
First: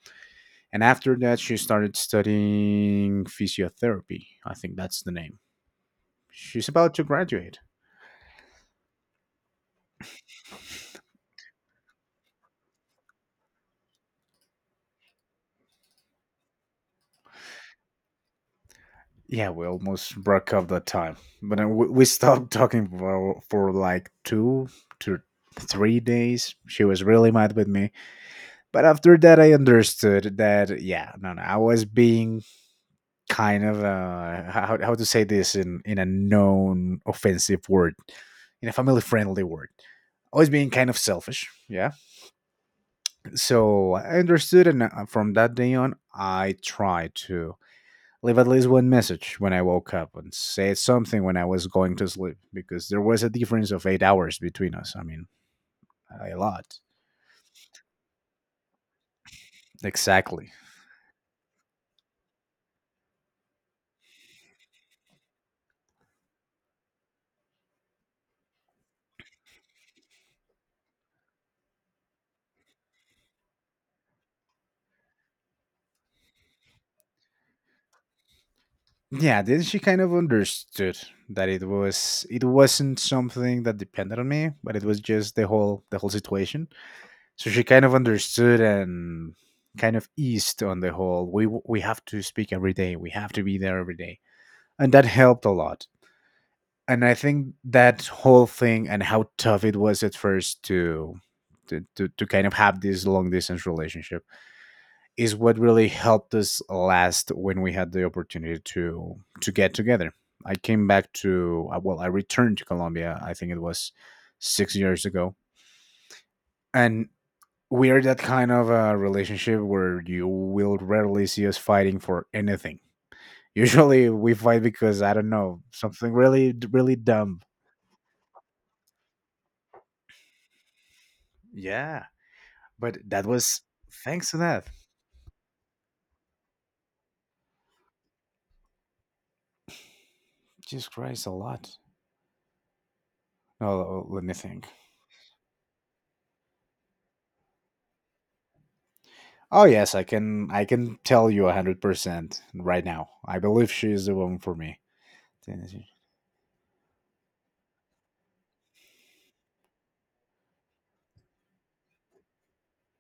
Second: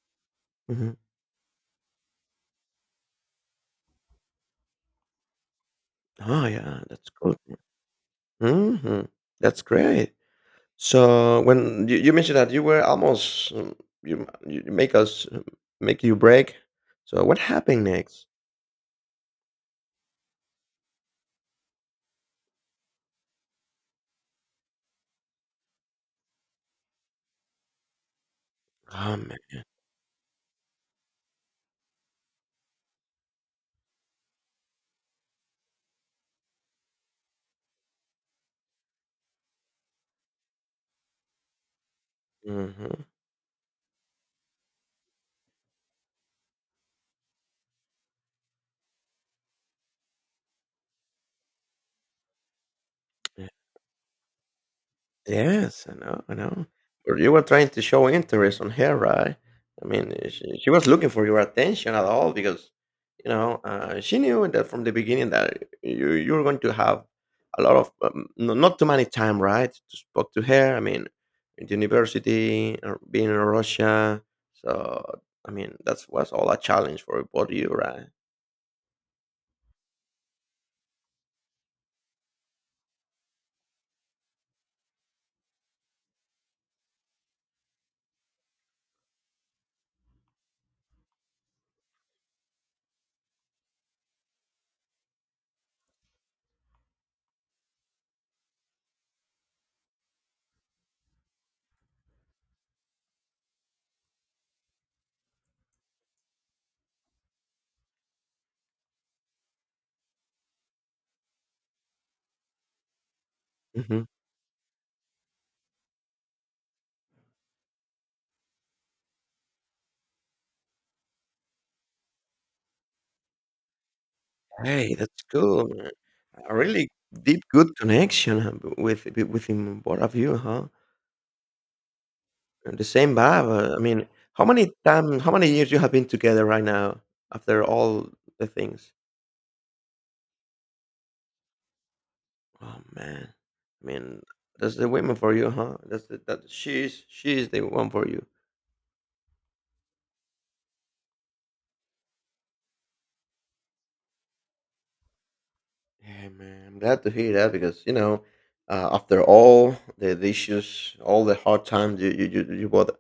A: and
B: mhm.
A: after that, she started studying physiotherapy. I think that's the name.
B: Oh,
A: She's
B: yeah,
A: about to
B: that's cool.
A: graduate.
B: Mhm. That's great. So when you mentioned that you were almost you you you make us make you break. So what happened next?
A: Yeah, we almost broke up that time, but then we stopped talking for like 2 to 3 days. She was really mad with me, but after
B: Oh man.
A: that, I understood that yeah, no, I was being kind of how to say this in a known offensive word, in a family friendly word, always being kind of selfish. Yeah,
B: Hmm.
A: so I understood, and from that day on I tried to leave at least one message when I woke up and say something when I was going to sleep, because there was a difference of 8 hours between us. I mean,
B: Yes, I know, I
A: a
B: know.
A: lot.
B: But you were trying to show interest on her, right? I mean,
A: Exactly.
B: she was looking for your attention at all because, you know, she knew that from the beginning that you were going to have a lot of no, not too many time, right? To speak to her. I mean, in the university, or being in Russia. So I mean, that was all a challenge for both of you, right?
A: Yeah, then she kind of understood that it wasn't something that depended on me, but it was just the whole situation. So she kind of understood, and kind of eased on the whole we have to speak every day, we have to be there every day. And that helped a lot. And I think that whole thing and how tough it was at first to to kind of have this long distance relationship is what really helped us last when we had the opportunity to get together. I came back to well, I returned to Colombia. I think it was
B: Hmm.
A: 6 years ago, and we are that kind of a relationship where you will rarely see us fighting for anything. Usually, we fight
B: Hey,
A: because I
B: that's
A: don't know
B: cool, man.
A: something really,
B: A really
A: really dumb.
B: deep, good connection huh, with him, both of you, huh?
A: Yeah,
B: The
A: but
B: same
A: that
B: vibe,
A: was
B: I mean,
A: thanks to that.
B: how many years you have been together right now after all the things?
A: Jesus Christ, a lot.
B: Oh man. I
A: Oh,
B: mean,
A: let me think.
B: that's the woman for you, huh? That's the, that she's the one for you.
A: Oh yes, I can tell you 100% right now. I believe she is the one for me. Tennessee.
B: Yeah, man. I'm glad to hear that because you know, after all the issues, all the hard times you both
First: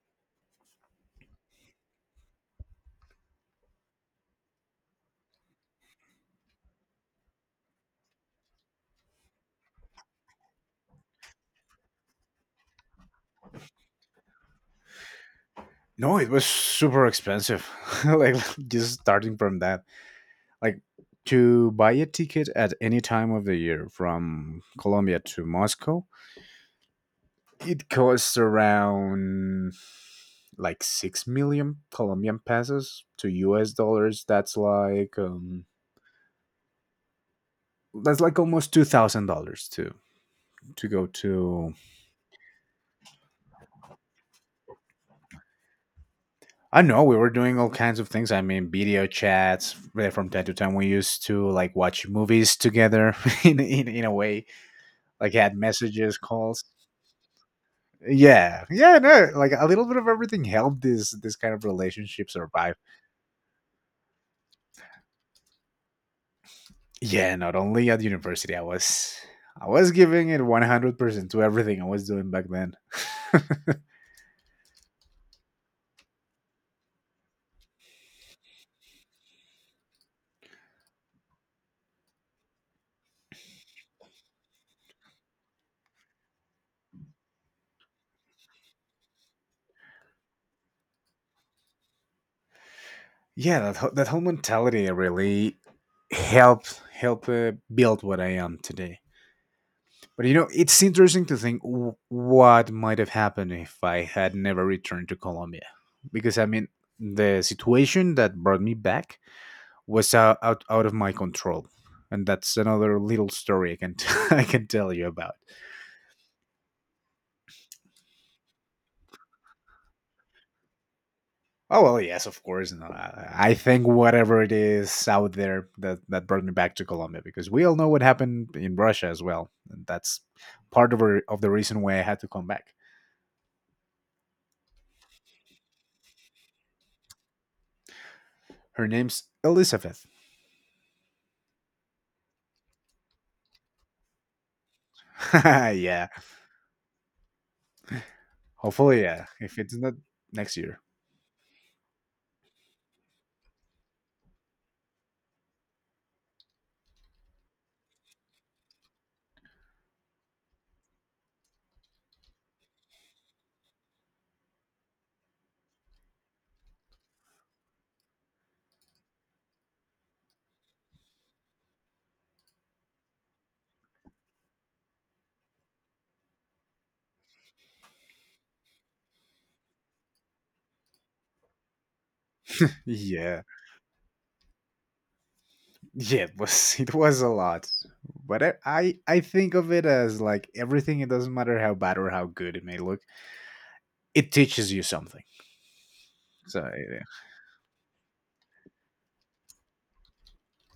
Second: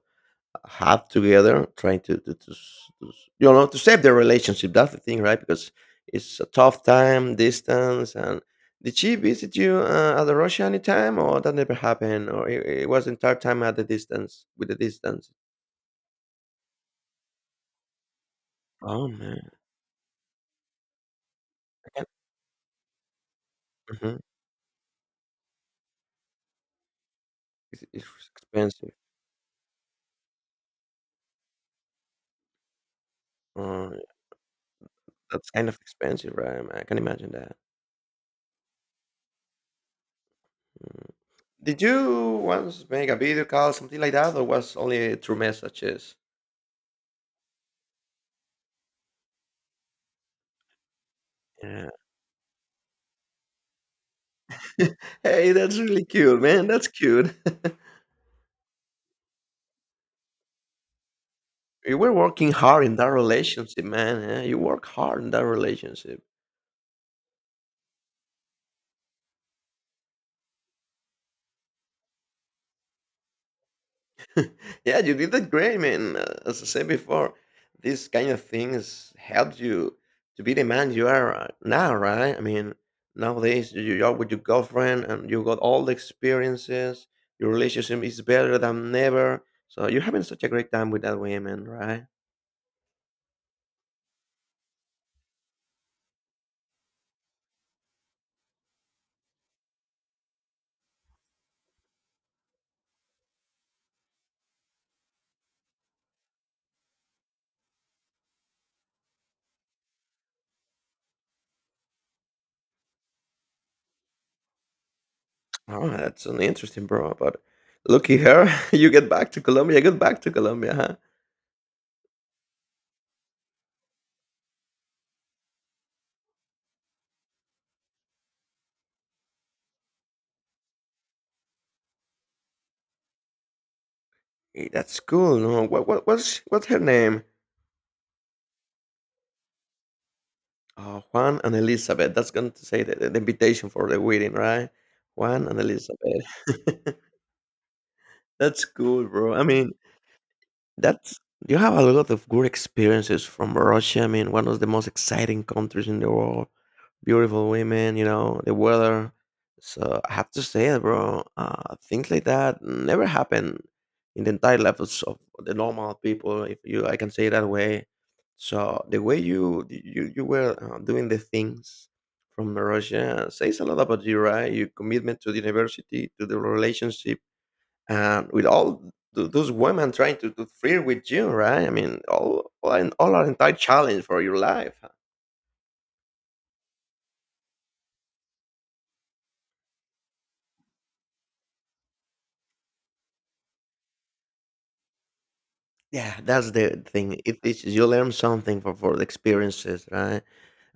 B: have together trying to, s- you know to save their relationship, that's the thing right because it's a tough time distance and did she visit you at the Russia anytime or that never happened or it was entire time at the distance with the distance?
A: No, it was super expensive. Like just
B: Oh
A: starting
B: man.
A: from that. Like to
B: I
A: buy a
B: can.
A: ticket at any time of the year
B: Hmm.
A: from Colombia to Moscow, it
B: It's
A: costs
B: expensive.
A: around like 6 million Colombian pesos to US
B: Uh,
A: dollars.
B: that's kind of expensive right, I can imagine that.
A: That's like almost $2,000 to go
B: Mm.
A: to.
B: Did you once make a video call something like that or was only through messages?
A: I know we were doing all kinds of things. I mean, video chats from time to time. We used to like
B: Yeah.
A: watch movies together in, in a way, like
B: Hey,
A: had
B: that's really
A: messages,
B: cute,
A: calls.
B: man. That's cute.
A: Yeah, yeah, no, like a little bit of everything helped this kind of
B: you were
A: relationship
B: working
A: survive.
B: hard in that relationship, man. Yeah, you work hard in that relationship.
A: Yeah, not only at university, I was giving it 100% to everything I was doing back then.
B: yeah, you did that great, man. As I said before, these kind of things helped you to be the man you are now, right? I mean, nowadays you are with your girlfriend and you got all the experiences. Your relationship is better than ever. So you're having such a great time with that woman, right?
A: Yeah, that whole mentality really help build what I am today. But you know, it's interesting to think what might have happened if I had never returned to Colombia. Because I mean, the situation that brought me back was out of my control. And that's another little story I can I can tell you about.
B: Oh, that's really interesting, bro. But lucky her, you get back to Colombia. Get back to Colombia, huh?
A: Oh well, yes, of course. No, I think whatever it is out there that brought me back to Colombia, because we all know what happened in Russia as well, and that's part of, of the reason why I had to come back.
B: That's cool. No, what's her name?
A: Her name's Elizabeth.
B: Oh, Juan and Elizabeth. That's going to say the invitation for the wedding, right? Juan and
A: Yeah,
B: Elizabeth. that's
A: hopefully,
B: cool,
A: yeah.
B: bro. I
A: If
B: mean,
A: it's not next year,
B: that's you have a lot of good experiences from Russia. I mean, one of the most exciting countries in the world. Beautiful women, you know, the weather. So I have to say, it, bro, things like that never happen in the entire levels of the normal people. If you, I can say it that way. So the way you were doing the things from Russia says a lot about you, right? Your commitment to the university, to the relationship and with all those women trying to flirt with you, right? I mean, all an
A: yeah,
B: entire challenge for your life.
A: yeah. It was it was a lot, but I think of it as like everything. It doesn't matter how bad or how good it may look. It teaches you something.
B: Yeah, that's
A: So
B: the thing. It teaches you learn something for the experiences, right?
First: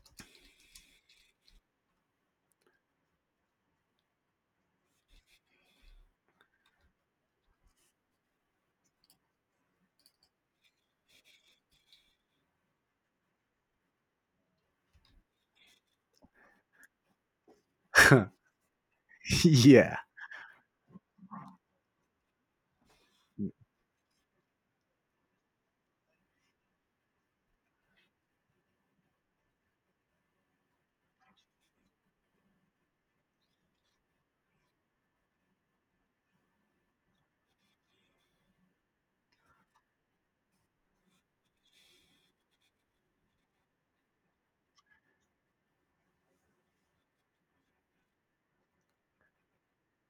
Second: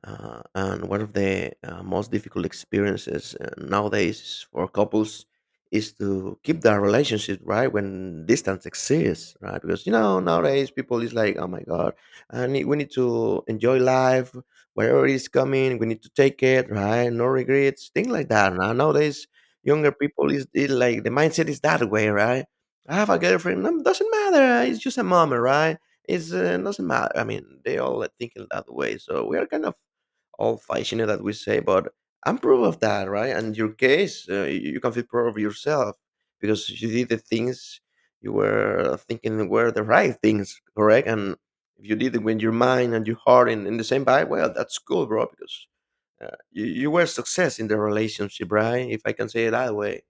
B: And one of the most difficult experiences nowadays for couples is to keep their relationship right when distance exists, right? Because you know nowadays people is like, oh my god, I need, we need to enjoy life, whatever is coming, we need to take it, right? No regrets, things
A: yeah.
B: like that. Now nowadays younger
A: Yeah.
B: people is like the mindset is that way, right? I have a girlfriend, no, doesn't matter, it's just a moment, right? It's doesn't matter. I mean, they all are thinking that way, so we are kind of all fascinated that we say, but I'm proof of that, right? And your case, you can feel proud of yourself because you did the things you were thinking were the right things, correct? And if you did it with your mind and your heart in the same vibe, well, that's cool, bro, because you, you were success in the relationship, right? If I can say it that way.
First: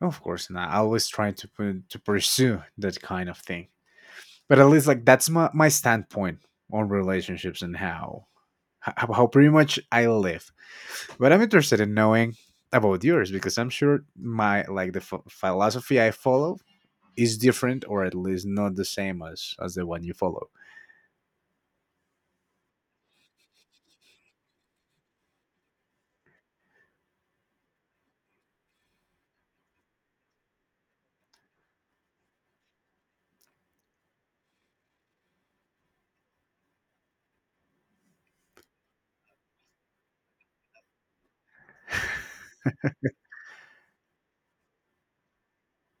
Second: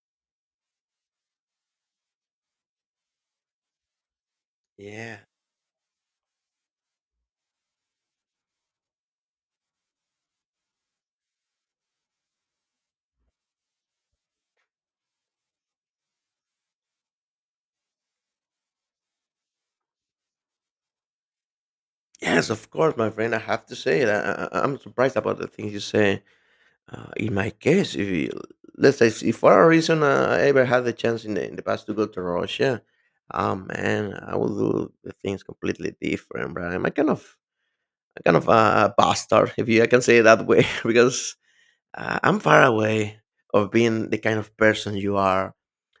A: Of course, and I always try to to pursue that kind of thing. But at least, like
B: Yeah.
A: that's my standpoint on relationships and how how pretty much I live. But I'm interested in knowing about yours because I'm sure my like the philosophy I follow is different or at least not the same as the one you follow.
B: Yes, of course, my friend. I have to say that I, I'm surprised about the things you say. In my case, if, you- let's say, if for a reason I ever had the chance in the past to go to Russia, man, I would do the things completely different, bro. I'm a kind of a kind of a bastard, if you I can say it that way, because I'm far away of being the kind of person you are.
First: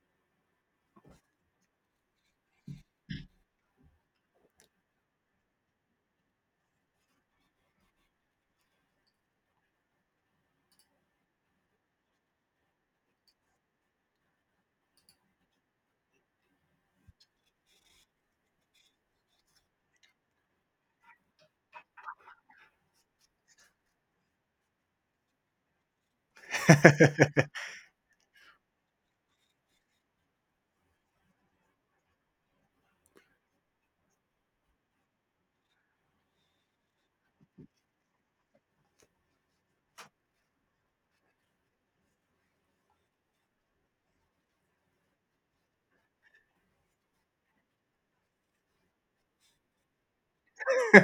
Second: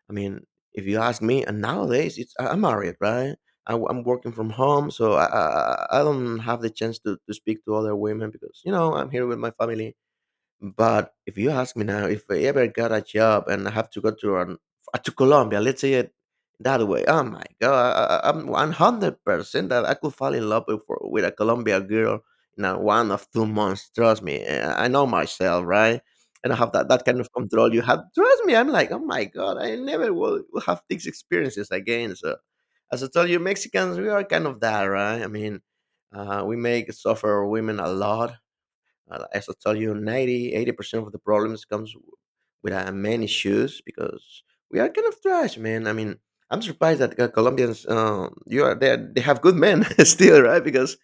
B: I mean, if you ask me, and nowadays it's I'm married, right? I, am working from home, so I, I don't have the chance to speak to other women because you know I'm here with my family but if you ask me now, if I ever got a job and I have to go to an, to Colombia, let's say it that way, oh my god, I, I'm 100% that I could fall in love with a Colombia girl in a one of 2 months. Trust me, I know myself, right? And I don't have that, that kind of control you have. Trust me, I'm like, oh my god, I never will, will have these experiences again. So, as I told you, Mexicans, we are kind of that, right? I mean, we make suffer women a lot as I told you, 90 80% of the problems comes with men issues because we are kind of trash, man. I mean, I'm surprised that Colombians, you are they have good men still, right? Because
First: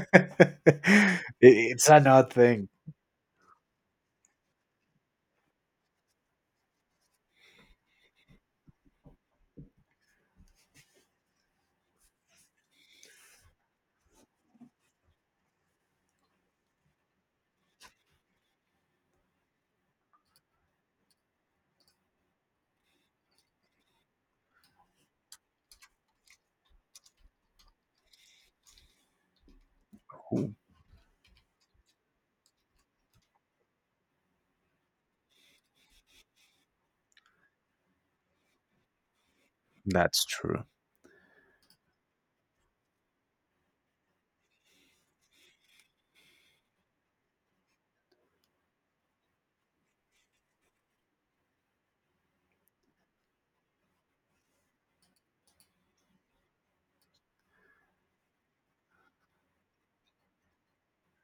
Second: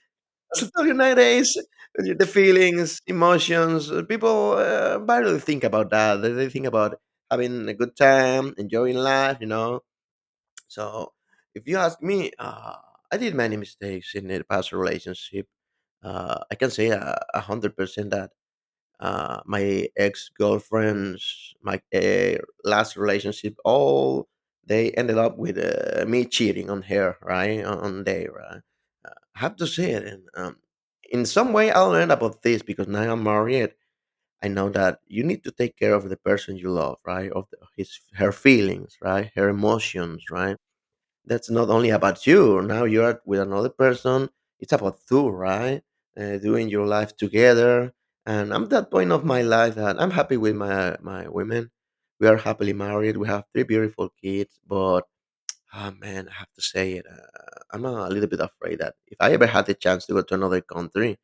B: as I told you, nowadays,
A: It's an
B: the
A: odd thing.
B: feelings, emotions, people barely think about that. They think about having a good time, enjoying life, you know. So if you ask me, I did many mistakes in the past relationship. I can say 100% that my ex girlfriends, my last relationship, all they ended up with me cheating on her, right? On they, right? I have to say it. And, in some way, I learned about this because now I'm married. I know that you need to take care of the person you love, right? Of the, his, her feelings, right? Her
A: That's
B: emotions, right?
A: true.
B: That's not only about you. Now you are with another person. It's about two, right? Doing your life together. And I'm at that point of my life that I'm happy with my women. We are happily married. We have three beautiful kids. But ah, man, I have to say it. I'm a little bit afraid that if I ever had the chance to go to another country,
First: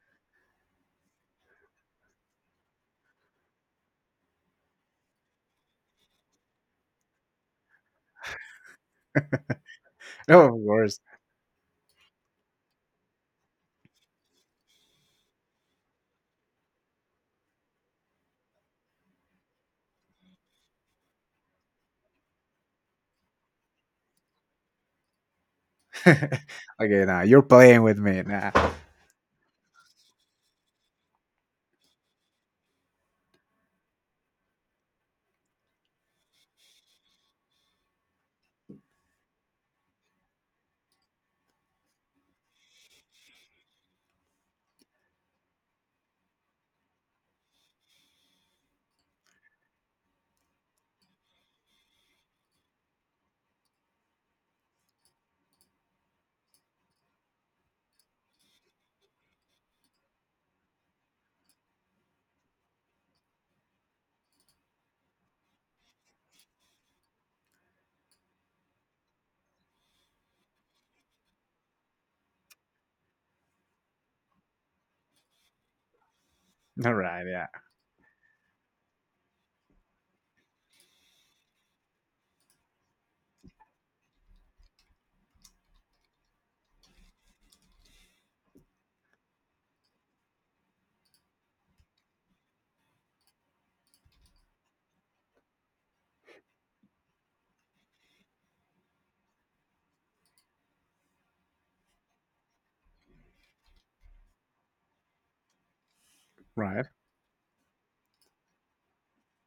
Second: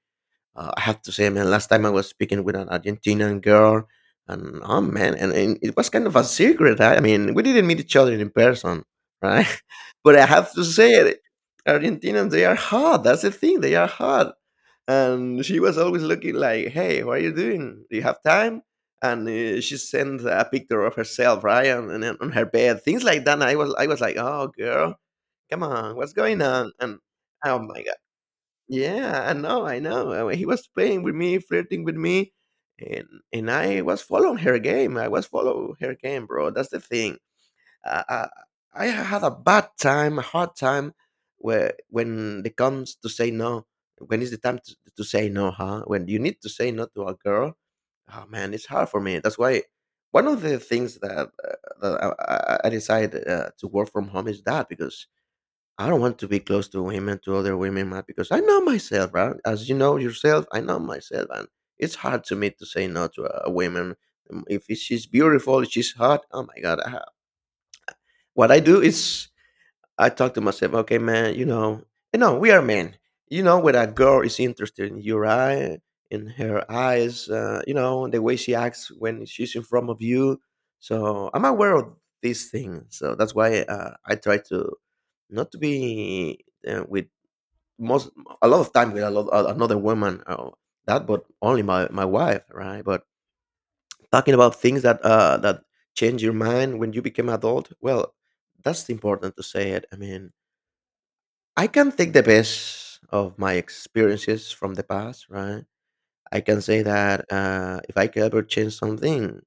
B: I have to say, man, last time I was speaking with an Argentinian girl, and oh man, and it was kind of a secret. Right? I mean, we didn't meet each other in person, right? But I
A: No,
B: have
A: of
B: to say
A: course.
B: it, Argentinians, they are hot. That's the thing, they are hot. And she was always looking like, "Hey, what are you doing? Do you have time?" And she sent a picture of herself, right, and on her bed, things like that. And I was like, "Oh, girl, come on, what's going on?" And
A: Okay, now you're
B: oh
A: playing
B: my
A: with me. Nah.
B: yeah, I know, I know. I mean, he was playing with me, flirting with me, and and I was following her game. I was following her game, bro. That's the thing. Uh, I I had a bad time, a hard time, where when it comes to say no. When is the time to say no, huh? When you need to say no to a girl, oh man, it's hard for me. That's why one of the things that that I, I decided to work from home is that because I don't want to be close to women, to other women, man, because I know myself, right? As you know yourself, I know myself, and it's hard to me to say no to a woman. If she's beautiful, she's hot. Oh my god! What I do is I talk to myself. Okay, man, you know, we are men. You know, when a girl is interested in your eye, in her
A: All right.
B: eyes,
A: Yeah.
B: you know, the way she acts when she's in front of you. So I'm aware of these things. So that's why I try to not to be with most a lot of time with a lot, another woman that but only my wife right but talking about things that that change your mind when you became adult well that's important to say it I mean I can take the best of my experiences from the past right I can say
A: Right.
B: that if I could ever change something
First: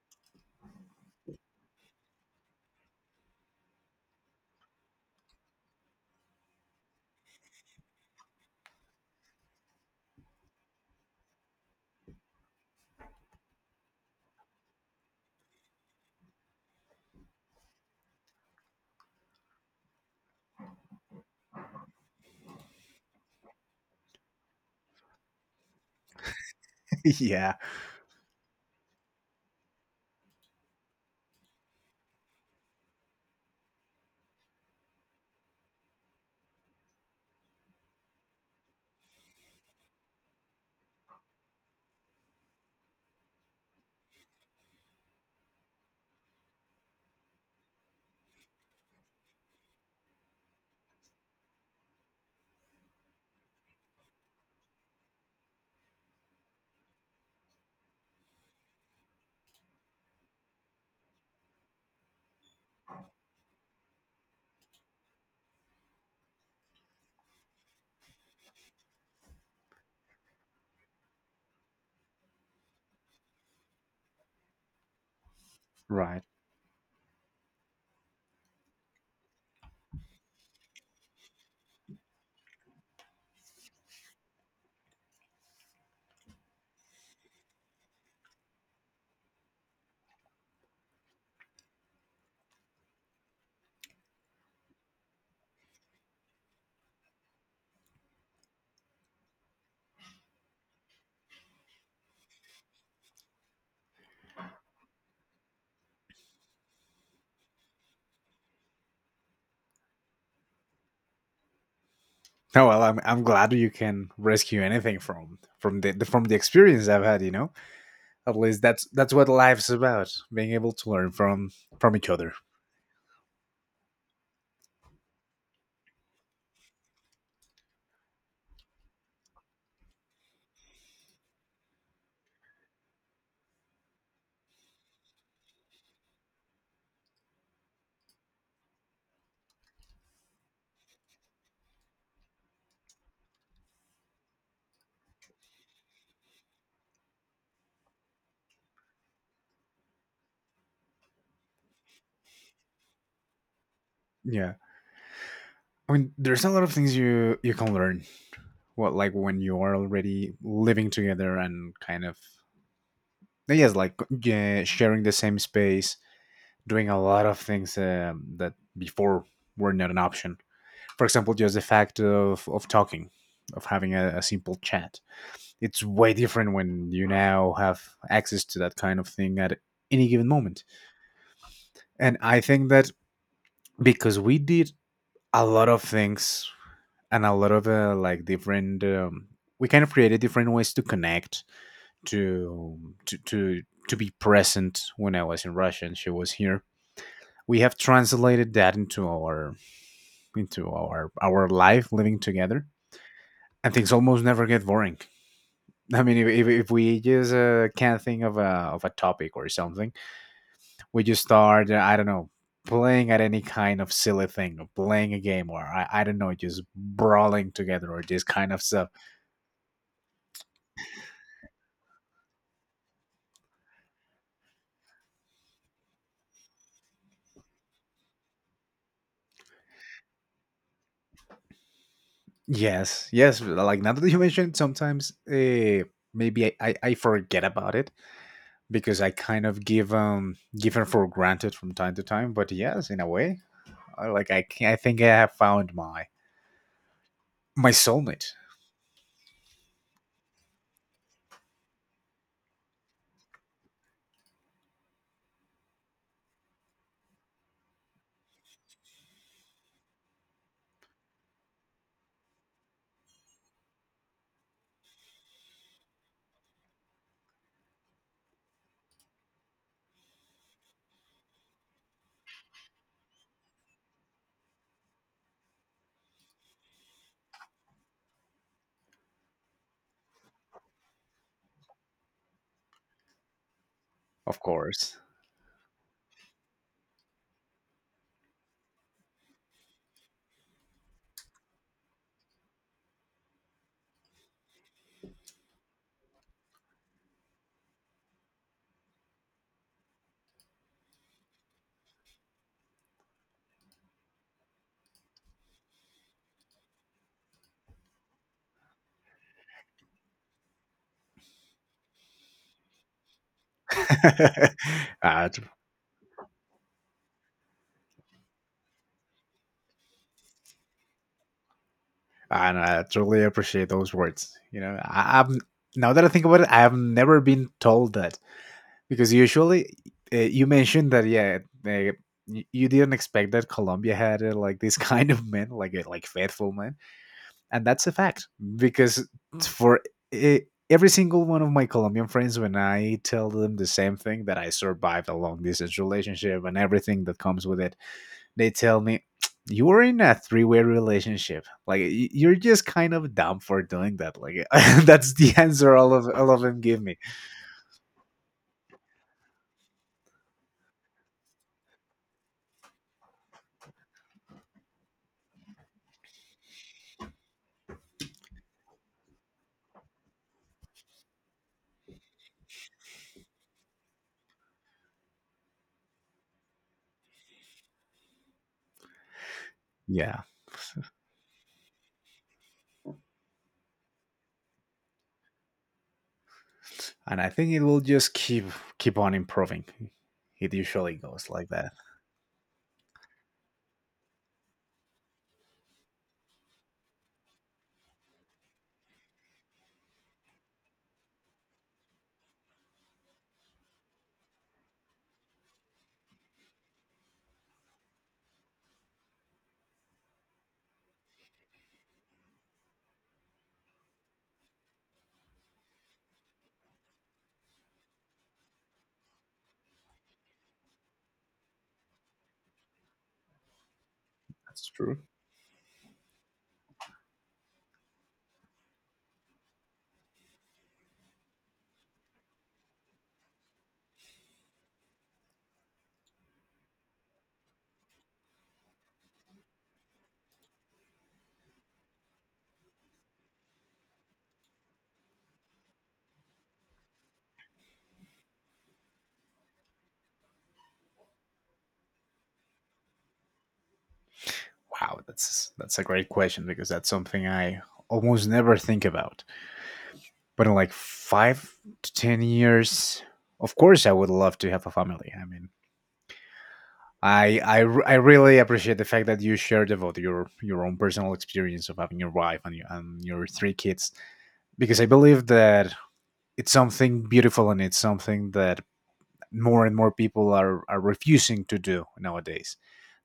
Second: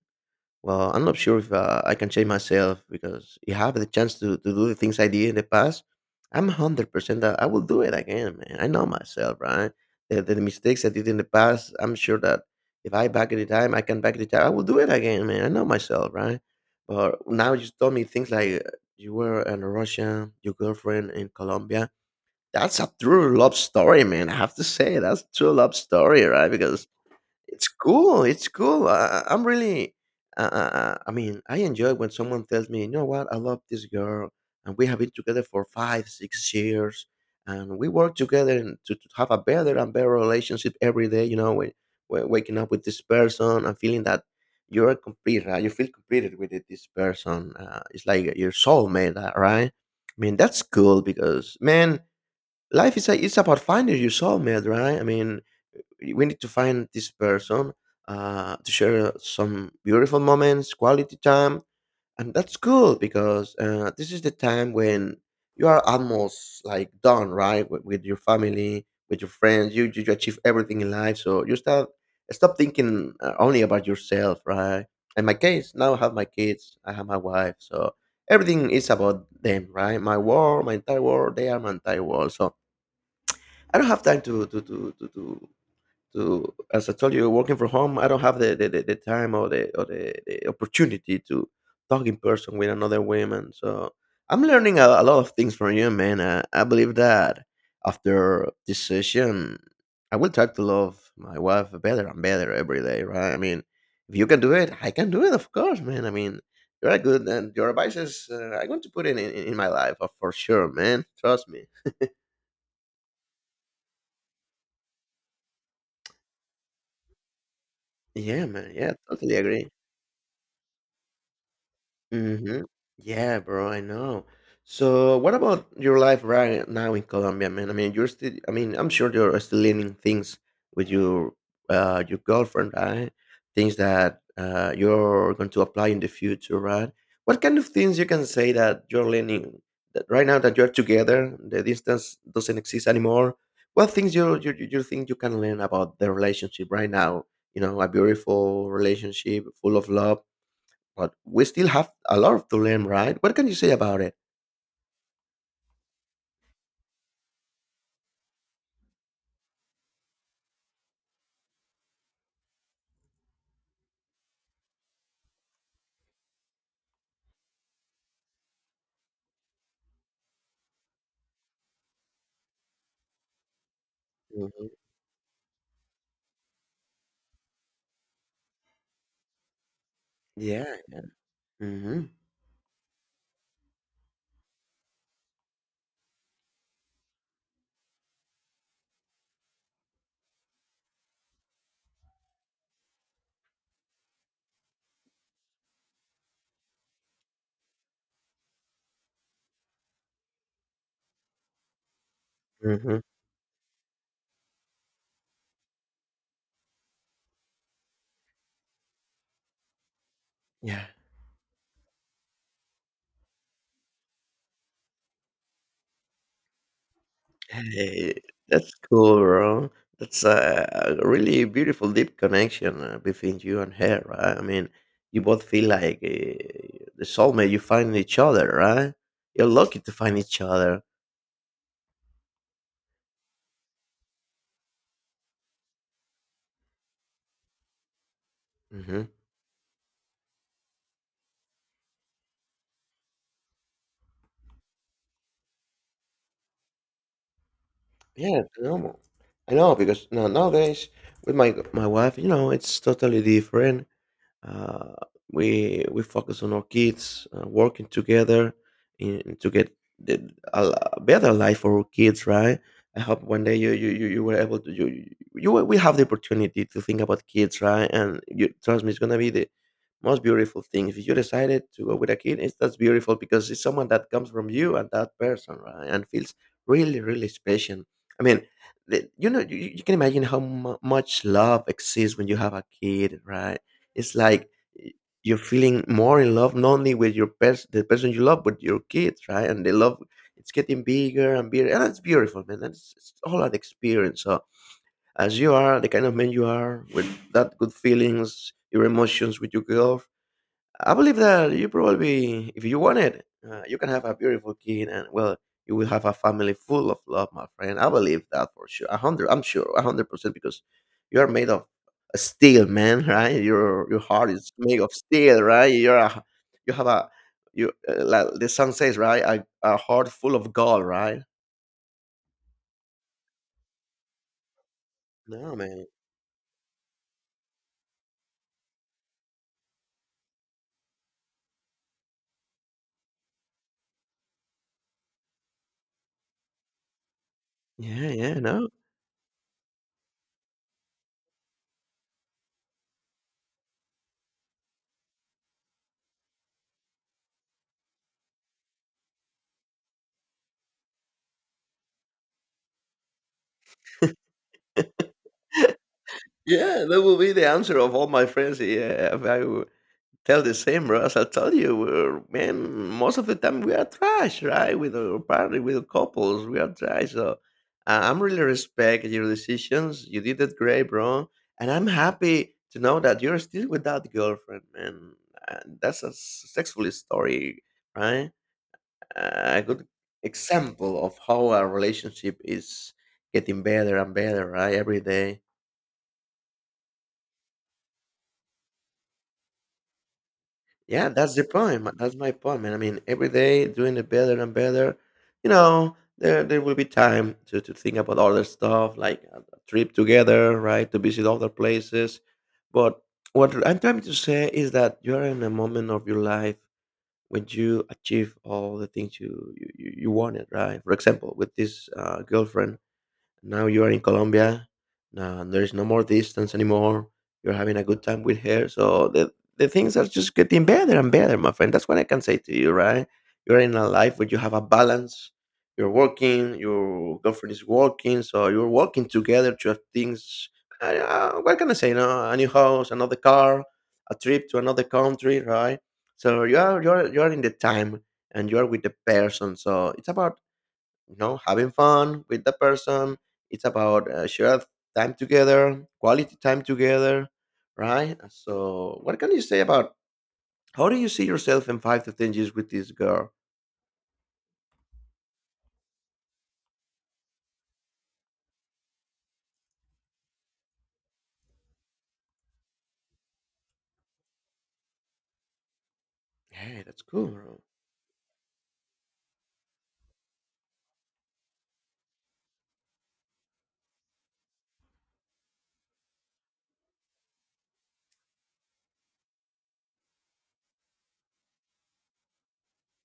B: well, I'm not sure if I can change myself because you have the chance to do the things I did in the past. I'm 100% that I will do it again, man. I know myself, right? The mistakes I did in the past, I'm sure that if I back in the time, I can back in the time. I will do it again, man. I know myself, right? But now you told me things like you were in Russia, your girlfriend in Colombia. That's a true love story, man. I have to say, that's a true love story, right? Because
A: Yeah.
B: it's cool. It's cool. I'm really. I mean, I enjoy when someone tells me, "You know what? I love this girl, and we have been together for five, 6 years, and we work together and to have a better and better relationship every day." You know, when waking up with this person and feeling that you're complete, right? You feel completed with it, this person. It's like your soulmate, right? I mean, that's cool because man, life is a, it's about finding your soulmate, right? I mean, we need to find this person to share some beautiful moments, quality time, and that's cool because this is the time when you are almost like done, right, with your family, with your friends. You, you achieve everything in life, so you start stop thinking only about yourself, right? In my case, now I have
A: Right.
B: my kids, I have my wife, so everything is about them, right? My world, my entire world, they are my entire world. So I don't have time to as I told you, working from home, I don't have the time or the opportunity to talk in person with another woman. So I'm learning a lot of things from you, man. I believe that after this session, I will try to love my wife better and better every day, right? I mean, if you can do it, I can do it, of course, man. I mean, you're a good and your advice is I'm going to put it in, in my life for sure, man. Trust me.
A: No, well, I'm glad you can rescue anything from from the experience I've had. You know. At
B: Yeah,
A: least
B: man.
A: that's
B: Yeah,
A: what
B: totally agree.
A: life's about: being able to learn from each other.
B: Mhm. Yeah, bro, I know. So, what about your life right now in Colombia, man? I mean, I'm sure you're still learning things with your girlfriend, right? Things that you're going to apply in the future, right? What kind of things you can say that you're learning that right now that you're together, the distance doesn't exist anymore. What things you think you can learn about the relationship right now? You know, a beautiful relationship full of love, but we still have a lot to learn, right? What can you say about it?
A: Yeah. I mean, there's a lot of things you can learn. What like when you are already living together and kind of yes, like yeah, sharing the same space, doing a lot of things that before were not an option. For example, just the fact of talking, of having a simple
B: Mhm.
A: chat. It's way different when you now have access to that kind of thing at any given moment.
B: Yeah. Mhm.
A: And I think that because we did a lot of things and a lot of like different we kind of created different ways to connect to to to to be present when I was in Russia and she was here. We have translated that into our life living together,
B: Mhm.
A: and things almost never get boring. I mean, if we just can't think of a topic or something,
B: Yeah.
A: would you start? Uh, I don't know, playing at any kind of silly thing, or playing a game, or I don't know, just brawling together, or
B: Hey,
A: this kind of
B: that's
A: stuff.
B: cool, bro. That's a really beautiful, deep connection between you and her, right? I mean, you both feel like the soulmate you find each other, right? You're lucky to find each other.
A: Yes, yes. Like now that you mentioned, sometimes maybe I forget about it because
B: Hmm.
A: I kind of give given for granted from time to time. But yes, in a way, like I think I have found my soulmate.
B: Yeah, it's normal. I know because now nowadays with my wife, you know, it's totally different. Uh, we focus on our kids, working together in, to get the, a, l- better life for our kids, right? I hope 1 day you were able to you will have the opportunity to think about kids, right? And you trust me, it's gonna be the most beautiful thing. If you decided to go with a kid, it's that's beautiful because it's someone that comes from you and that person, right? And feels really really special. I mean, you know, you can imagine how mu much love exists when you have a kid, right? It's
A: Of
B: like y-
A: course.
B: you're feeling more in love not only with the person you love, but your kids, right? And the love, it's getting bigger and bigger, and that's beautiful, man. That's it's all an experience. So as you are, the kind of man you are, with that good feelings, your emotions with your girl, I believe that you probably, if you want it, you can have a beautiful kid, and well, you will have a family full of love, my friend. I believe that for sure. I'm sure, 100%, because you are made of steel, man. Right? Your heart is made of
A: Uh,
B: steel, right? You're a, you have a, you like the song says, right? A a heart full of gold, right?
A: and I truly appreciate those words. You know, I've
B: No, man.
A: now that I think about it, I have never been told that because usually you mentioned that yeah, uh, you didn't expect that Colombia had like this kind of men, like like faithful men, and that's a
B: Yeah,
A: fact
B: yeah, no.
A: because for uh, every single one of my Colombian friends, when I tell them the same thing that I survived a long distance relationship and everything that comes with it, they tell me you were in a three-way relationship like you're just kind of dumb for doing that like that's the answer all of them give
B: Yeah,
A: me.
B: that will be the answer of all my friends. Yeah, if I, w- Tell the same, Ross. I tell you, most of the time we are trash, right? With our partner, with our couples, we are trash. So I'm really respect your decisions. You did it great, bro. And I'm happy to know that you're still without girlfriend, man. That's a successful story, right? A good
A: Yeah,
B: example of how our relationship is getting better and better, right? Every day.
A: and I think it will just keep on improving. It usually
B: Yeah,
A: goes
B: that's the
A: like that.
B: point. That's my point, man. I mean, every day doing it better and better. You know, there will be time to think about other stuff, like a trip together, right? To visit other places. But what I'm trying to say is that you're in a moment of your life when you achieve all the things you wanted, right? For example, with this girlfriend, now you are in Colombia. Now there's no more distance anymore. You're having a good time with her. So the things are just getting better and better, my friend. That's what I can say to you, right? You're in a life where you have a
A: That's true.
B: balance. You're working, your girlfriend is working, so you're working together to have things. What can I say? No, a new house, another car, a trip to another country, right? So you are you're in the time and you're with the person. So it's about, you know, having fun with the person. It's about shared time together, quality time together, right? So what can you say about how do you see yourself in 5 to 10 years with this girl?
A: Wow, that's a great question because that's something I almost never think about. But in like 5 to 10 years, of course I would love to have a family. I mean,
B: Hey, that's cool, bro.
A: I really appreciate the fact that you shared about your own personal experience of having your wife and your three kids, because I believe that it's something beautiful and it's something that more and more people are refusing to do nowadays.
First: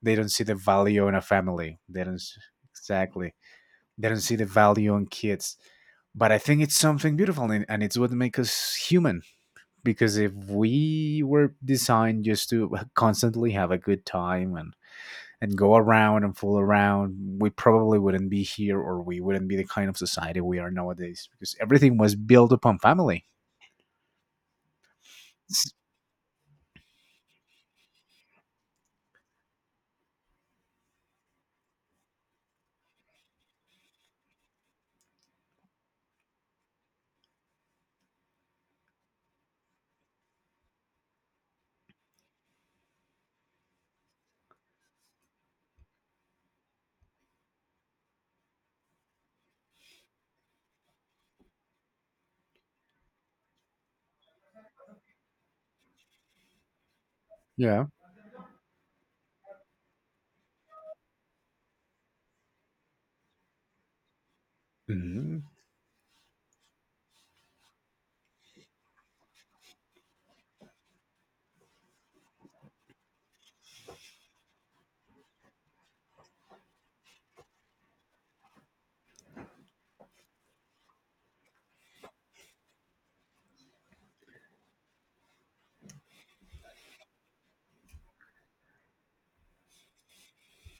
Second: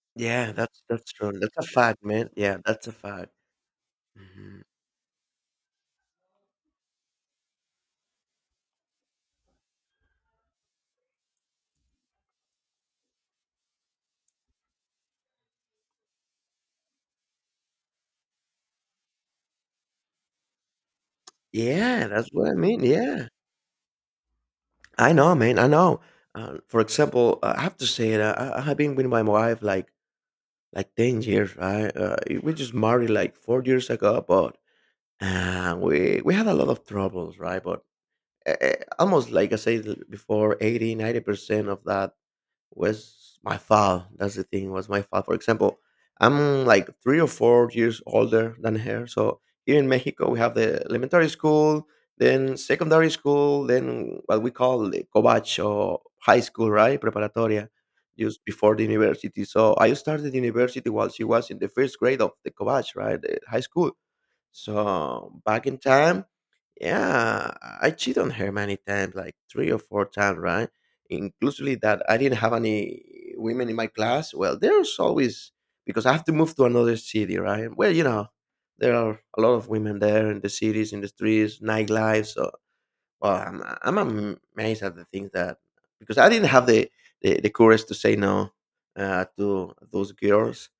A: They don't see
B: Yeah,
A: the value
B: that's
A: in a
B: true, that's a
A: family. They
B: fact,
A: don't
B: man. Yeah, that's a fact.
A: exactly. They don't see the
B: Mhm.
A: value in kids. But I think it's something beautiful, and it's what makes us human, because if we were designed just to constantly have a good time and go around and fool around, we probably wouldn't be here or we wouldn't be the kind of society we are nowadays because everything
B: Yeah,
A: was
B: that's what
A: built
B: I
A: upon
B: mean.
A: family.
B: Yeah, I know, man, I know. For example, I have to say that I have been with my wife like 10 years, right. We just married like 4 years ago. But we had a lot of troubles, right? But almost like I said before, 80, 90% of that was my fault. That's the thing, was my fault. For example, I'm like 3 or 4 years older than her. So here in Mexico, we have the elementary school, then secondary school, then what we call the covach or high school, right? Preparatoria,
A: Yeah.
B: just before the university. So I started university while she was in the first grade of the covach, right? The high school. So
A: Mhm.
B: back in time, yeah, I cheated on her many times, like three or four times, right? Inclusively that I didn't have any women in my class. Well, there's always because I have to move to another city, right? Well, you know, there are a lot of women there in the cities, in the streets, nightlife. So, well, I'm I'm amazed at the things that because I didn't have the the courage to say no to those girls.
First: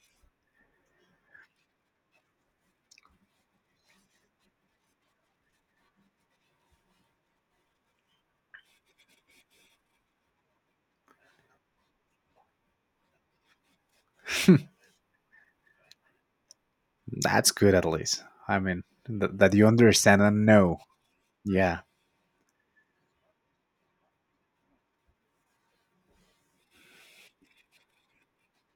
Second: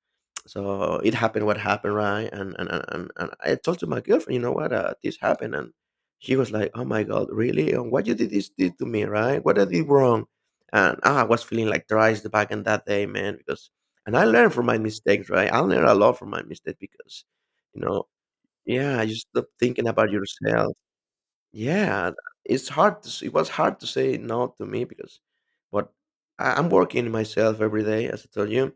B: So it happened what happened, right? And I told to my girlfriend, you know what, this happened, and she was like, "Oh my god, really? And what you did this did to me, right? What I did wrong?" And ah, I was feeling like thrice back in that day, man, because and I learned from my mistakes, right? I learned a lot from my mistake because,
A: That's good,
B: you
A: at
B: know,
A: least. I mean,
B: yeah, you stop
A: that you
B: thinking about
A: understand and
B: yourself.
A: know. Yeah,
B: Yeah, It was hard to say no to me, because, but I'm working myself every day, as I told you,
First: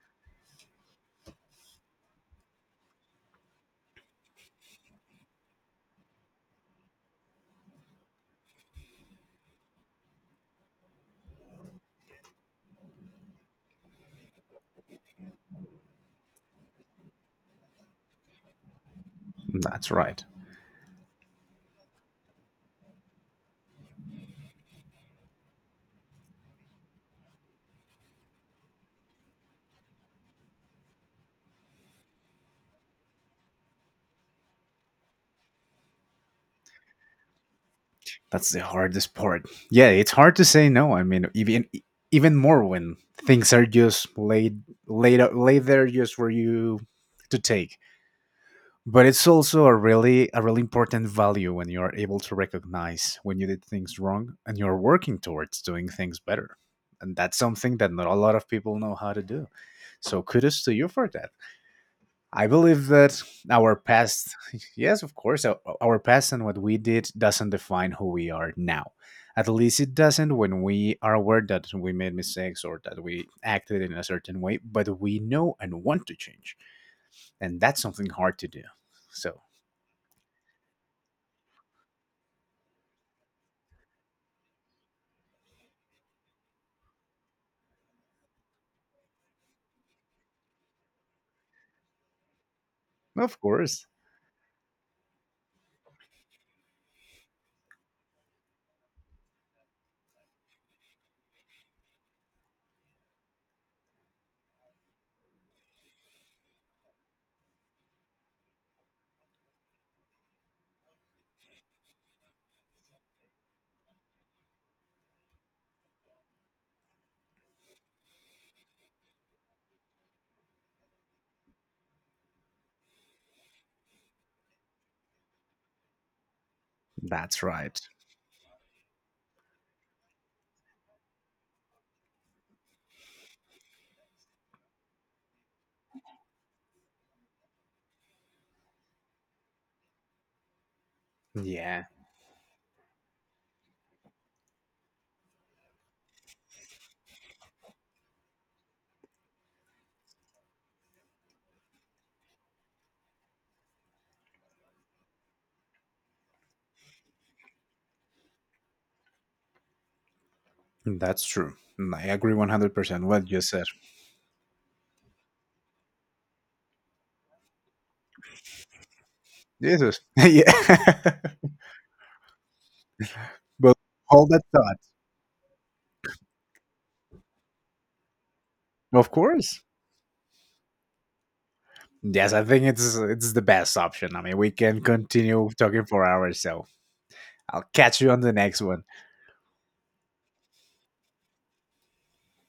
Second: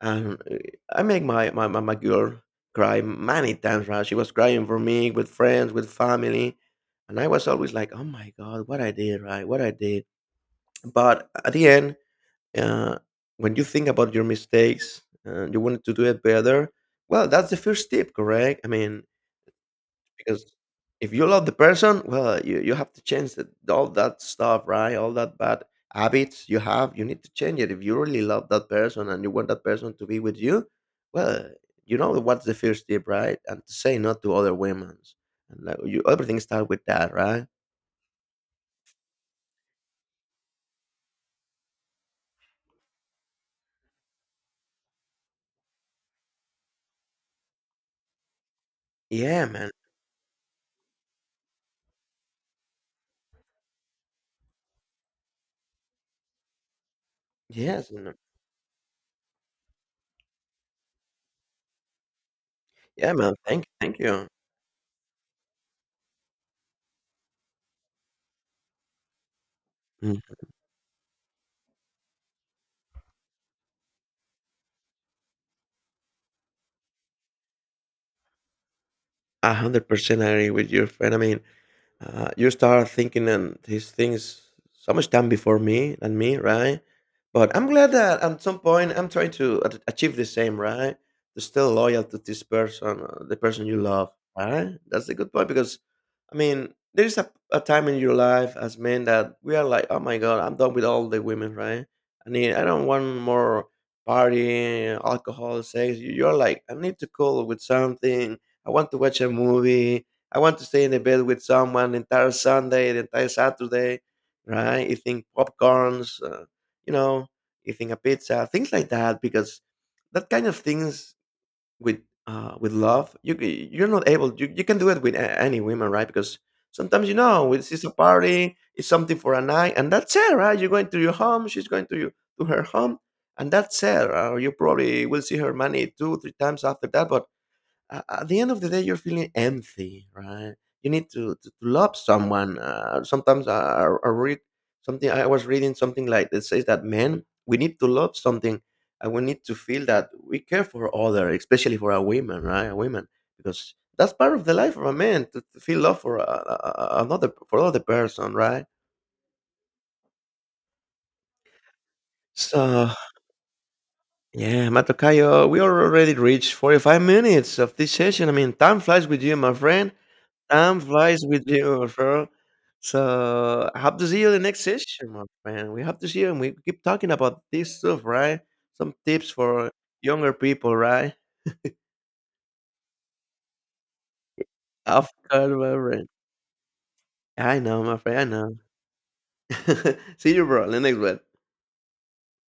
B: and I make my girl cry many times, right? She was crying for me with friends, with family. And I was always like, oh my God, what I did, right? What I did. But at the end, uh, when you think about your mistakes, you wanted to do it better. Well, that's the first tip, correct? I mean,
A: that's right.
B: because if you love the person, well, you have to change all that stuff, right? All that bad habits you have, you need to change it. If you really love that person and you want that person to be with you, well, you know what's the first tip, right? And to say no to other women. And like, everything starts with that, right?
A: That's the hardest part. Yeah, it's hard to say no. I mean, even more when things are just laid there just for you to take. But it's
B: Yeah,
A: also
B: man.
A: a really important value when you are able to recognize when you did things wrong and you're working towards doing things better, and that's something that
B: Yes.
A: not a lot of people know how to do, so kudos to you for that. I believe
B: Yeah,
A: that
B: man. Thank,
A: our
B: thank you.
A: past yes, of course, our past and what we did doesn't define who we are now, at least it
B: Mm.
A: doesn't when we are aware that we made mistakes or that we acted in a certain way but we know and want to change, and that's something hard to do. So
B: 100% agree with your friend. I mean, you start thinking and these things so much time before me than me, right? But I'm glad that at some point I'm trying to achieve the same, right? To still loyal to this person, the
A: of
B: person you
A: course.
B: love, right? That's a good point because, I mean, there is a time in your life as men that we are like, oh my god, I'm done with all the women, right? I don't want more party, alcohol, sex. You're like, I need to cool with something. I want to watch a movie. I want to stay in the bed with someone the entire Sunday, the entire Saturday, right? Eating popcorns, you know, eating a pizza, things like that, because that kind of things with with love, you're not able. You can do it with any women, right? Because sometimes you
A: That's
B: know
A: right.
B: it's a party, it's something for a night, and that's it, right? You're going to your home, she's going to you to her home, and that's it. Or you probably will see her money two, three times after that, but a- at the end of the day, you're feeling empty, right? You need to to
A: Yeah,
B: love someone. I read something, I was reading something like that says that men, we need to love something and we need to feel that we care for other, especially for our women, right? Women, because that's part of the life of a man to feel love for another, for other person, right?
A: that's true. Mm, I agree
B: So
A: 100% what you said.
B: yeah, Matokayo, we are already reached 45 minutes of this session. I mean, time flies with you, my friend.
A: Jesus.
B: Time flies
A: Yeah.
B: with you, bro. So
A: But
B: I hope to see you
A: hold
B: in the
A: that
B: next
A: thought.
B: session, my friend. We hope to see you and we keep talking about this stuff, right? Some
A: Of
B: tips
A: course.
B: for younger people, right?
A: Yes, I think it's the best option. I mean, we can
B: Of
A: continue
B: course, my
A: talking for
B: friend.
A: hours, so
B: I
A: I'll
B: know, my
A: catch you on the
B: friend, I
A: next one.
B: know. see you, bro. In the next one.